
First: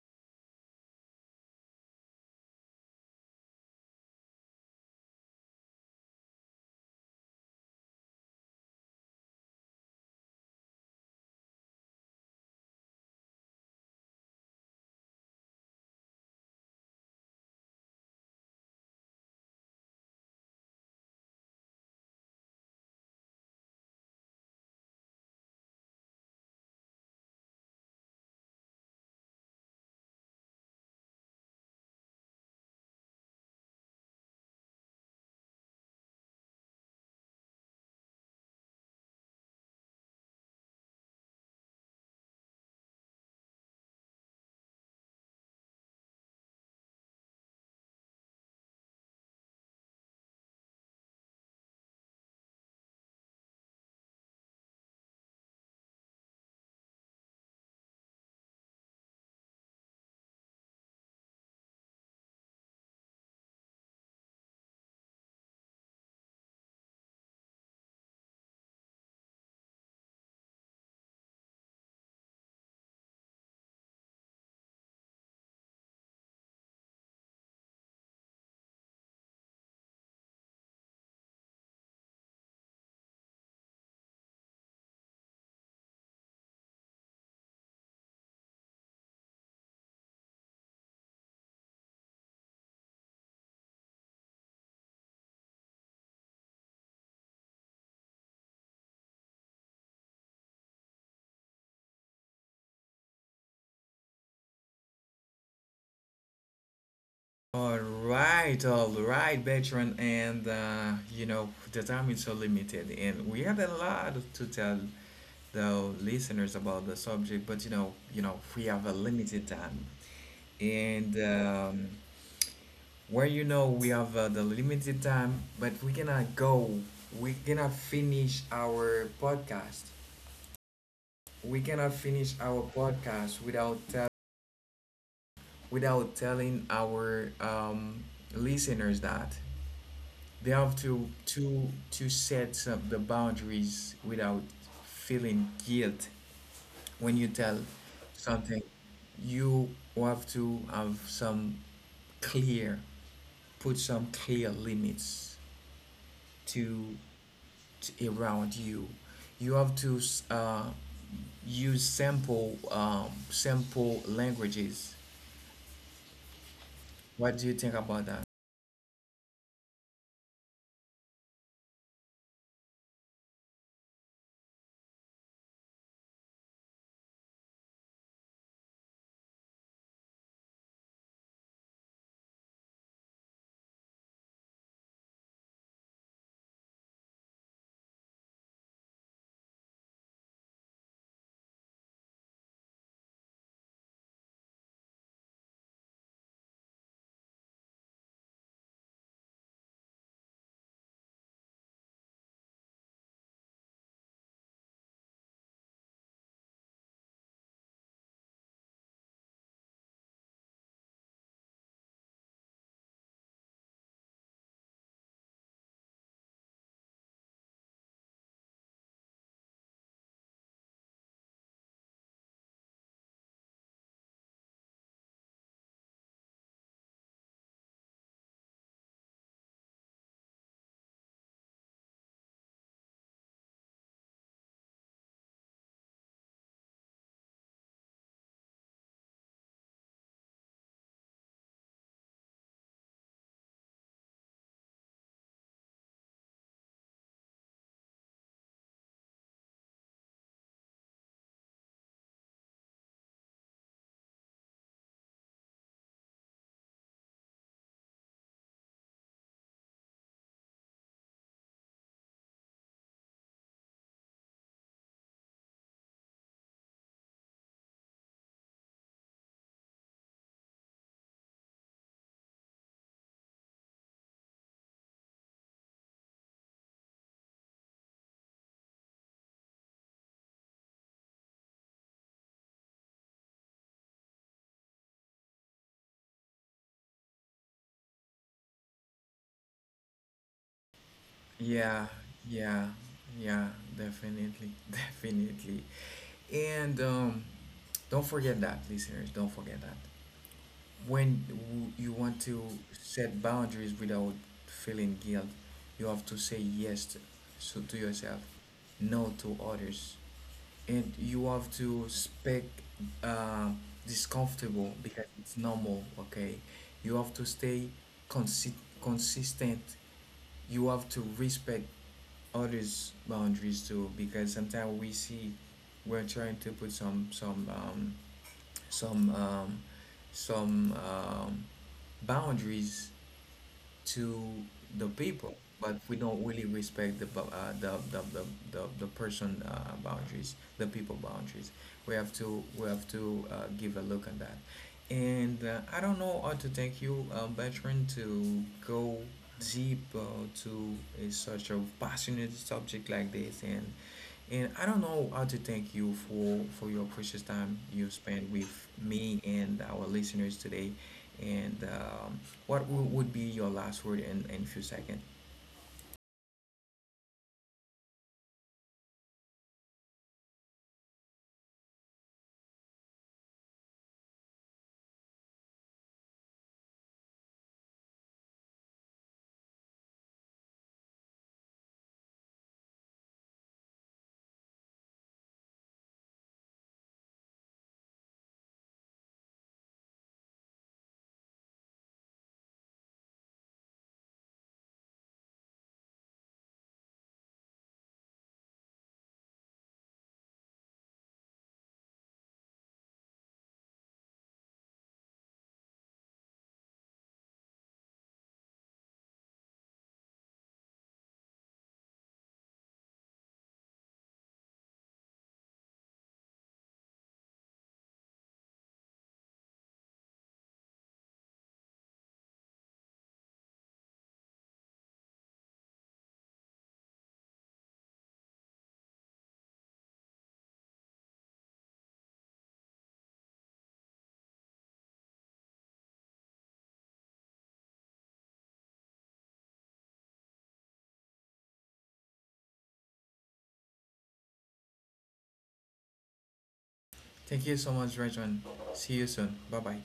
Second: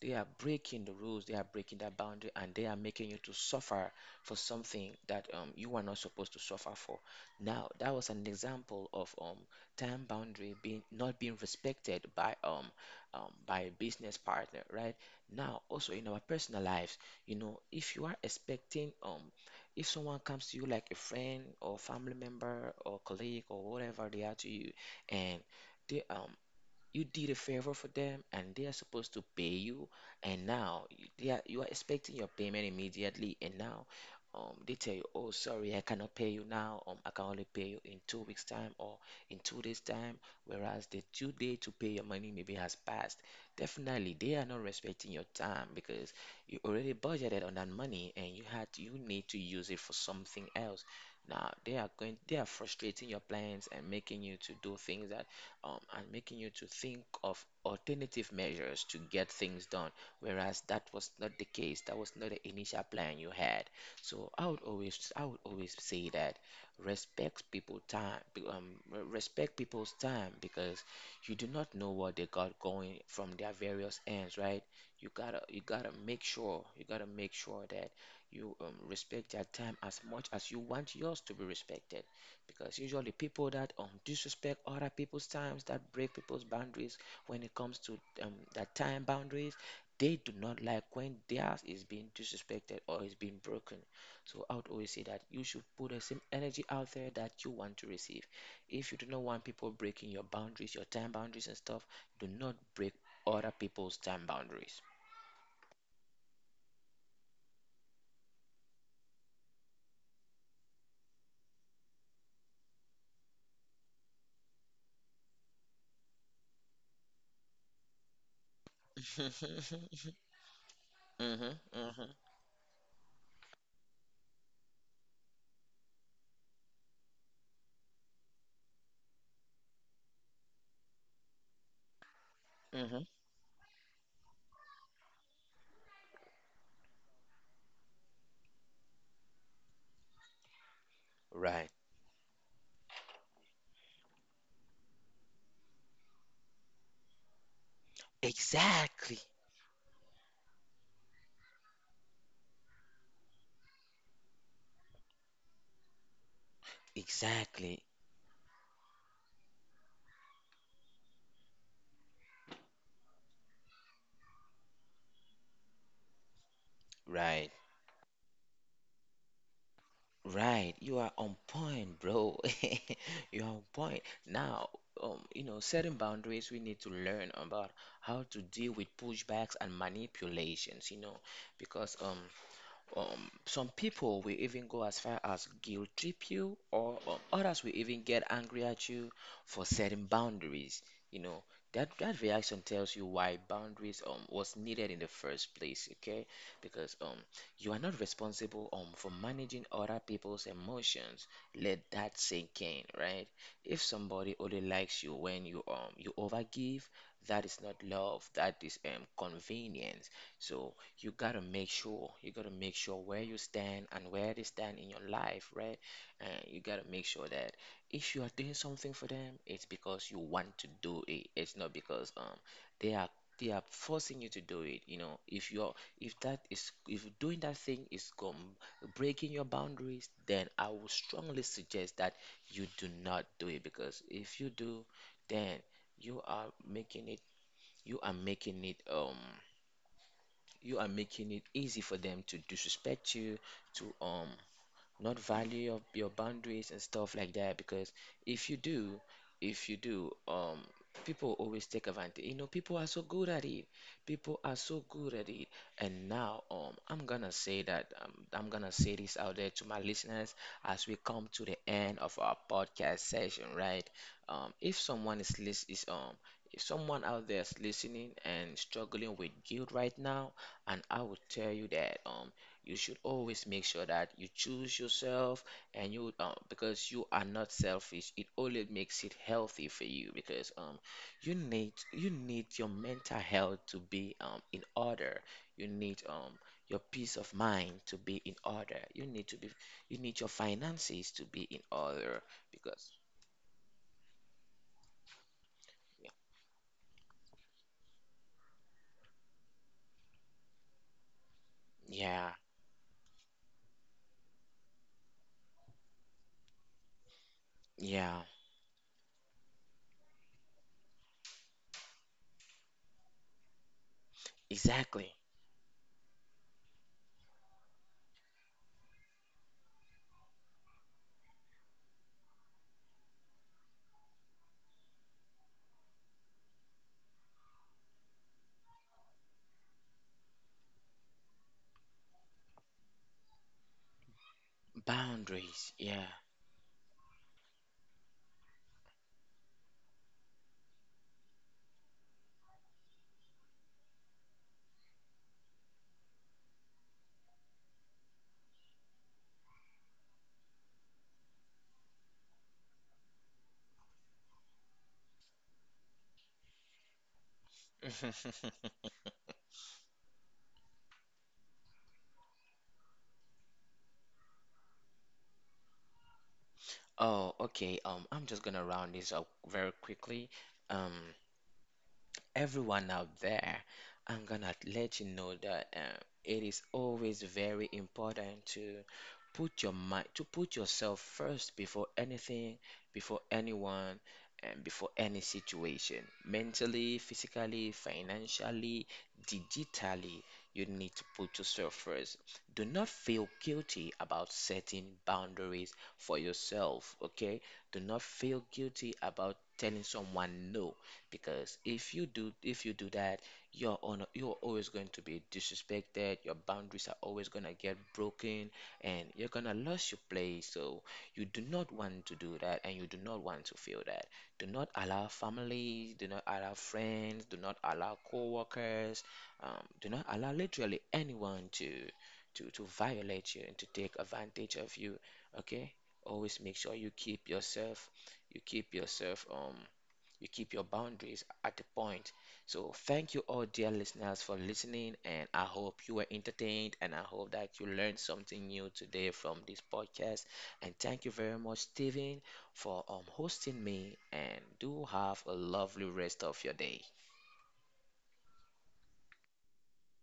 S2: they are breaking the rules, they are breaking that boundary, and they are making you to suffer for something that you are not supposed to suffer for. Now, that was an example of time boundary being not being respected by a business partner, right? Now, also in our personal lives, you know, if you are expecting if someone comes to you like a friend or family member or colleague or whatever they are to you, and they you did a favor for them and they are supposed to pay you, and now you are expecting your payment immediately, and now they tell you oh sorry I cannot pay you now, I can only pay you in 2 weeks time or in 2 days time, whereas the due date to pay your money maybe has passed. Definitely they are not respecting your time because you already budgeted on that money and you had you need to use it for something else. Now they are going they are frustrating your plans and making you to do things that and making you to think of alternative measures to get things done, whereas that was not the case. That was not the initial plan you had. So I would always say that respect people time, um, respect people's time because you do not know what they got going from their various ends, right? You gotta make sure, you gotta make sure that you respect their time as much as you want yours to be respected, because usually people that disrespect other people's times, that break people's boundaries when it comes to that time boundaries, they do not like when theirs is being disrespected or is being broken. So I would always say that you should put the same energy out there that you want to receive. If you do not want people breaking your boundaries, your time boundaries and stuff, do not break other people's time boundaries.
S1: All right, veteran, and you know, the time is so limited, and we had a lot to tell the listeners about the subject, but you know, we have a limited time,
S2: hmm
S1: and
S2: hmm
S1: where you know we have the limited time, but we cannot go, we cannot finish our podcast. We cannot finish our
S2: hmm
S1: podcast without tell, without telling our listeners that they have
S2: Right.
S1: to set up the boundaries without feeling guilt when you tell something.
S2: Exactly.
S1: You have to have some clear, put some clear limits to,
S2: Exactly.
S1: to around you. You have to uh, use simple simple languages.
S2: Right.
S1: What do you think about that?
S2: Right, you are on point, bro. You're on point. Now, you know, setting boundaries, we need to learn about how to deal with pushbacks and manipulations, you know, because some people will even go as far as guilt trip you, or others will even get angry at you for setting boundaries. You know, that reaction tells you why boundaries was needed in the first place, okay? Because you are not responsible for managing other people's emotions. Let that sink in, right? If somebody only likes you when you overgive, that is not love, that is convenience. So you gotta make sure where you stand and where they stand in your life, right? And you gotta make sure that if you are doing something for them, it's because you want to do it, it's not because they are they are forcing you to do it. You know, if that is, if doing that thing is breaking your boundaries, then I would strongly suggest that you do not do it, because if you do, then you are making it you are making it um you are making it easy for them to disrespect you, to not value your boundaries and stuff like that, because if you do if you do people always take advantage. You know, people are so good at it. And now I'm gonna say that I'm gonna say this out there to my listeners as we come to the end of our podcast session, right? If someone is lis- is if someone out there is listening and struggling with guilt right now, and I will tell you that you should always make sure that you choose yourself, and you because you are not selfish, it only makes it healthy for you, because you need your mental health to be in order, you need your peace of mind to be in order, you need to be you need your finances to be in
S1: Yeah,
S2: order
S1: yeah,
S2: because
S1: yeah, definitely, definitely. And don't forget that, listeners, don't forget that. When you
S2: yeah
S1: want to set boundaries without feeling guilt, you have to say yes to, so to
S2: yeah
S1: yourself, no to others. And you have to speak uh, discomfortable,
S2: exactly
S1: because it's normal, okay? You have to stay consi- consistent. You have to respect others' boundaries too, because sometimes we see we're trying to put some some um, some boundaries to the people,
S2: boundaries
S1: but we
S2: yeah
S1: don't really respect the the person boundaries, the people boundaries. We have to give a look at that. And I don't know how to thank you, veteran, to go deep to such a passionate subject like this, and I don't know how to thank you for your precious time you spent with me and our listeners today, and what would be your last word in a few seconds.
S2: Oh, okay. I'm just gonna round this up very quickly. Um, everyone out there, I'm gonna let you know that it is always very important to put yourself first before anything, before anyone, and before any situation. Mentally, physically, financially, digitally, you need to put yourself first. Do not feel guilty about setting boundaries for yourself, okay? Do not feel guilty about telling someone no, because if you do that, you're always going to be disrespected, your boundaries are always going to get broken, and you're going to lose your place. So you do not want to do that, and you do not want to feel that. Do not allow families, do not allow friends, do not allow co-workers, do not allow literally anyone to violate you and to take advantage of you, okay? Always make sure you keep yourself, you keep yourself um you keep your boundaries at the point. So, thank you all, dear listeners, for listening. And I hope you were entertained and I hope that you learned something new today from this podcast. And thank you very much, Steven, for hosting me. And do have a lovely rest of your day.
S1: Thank you so much, Rajan. See you soon. Bye bye.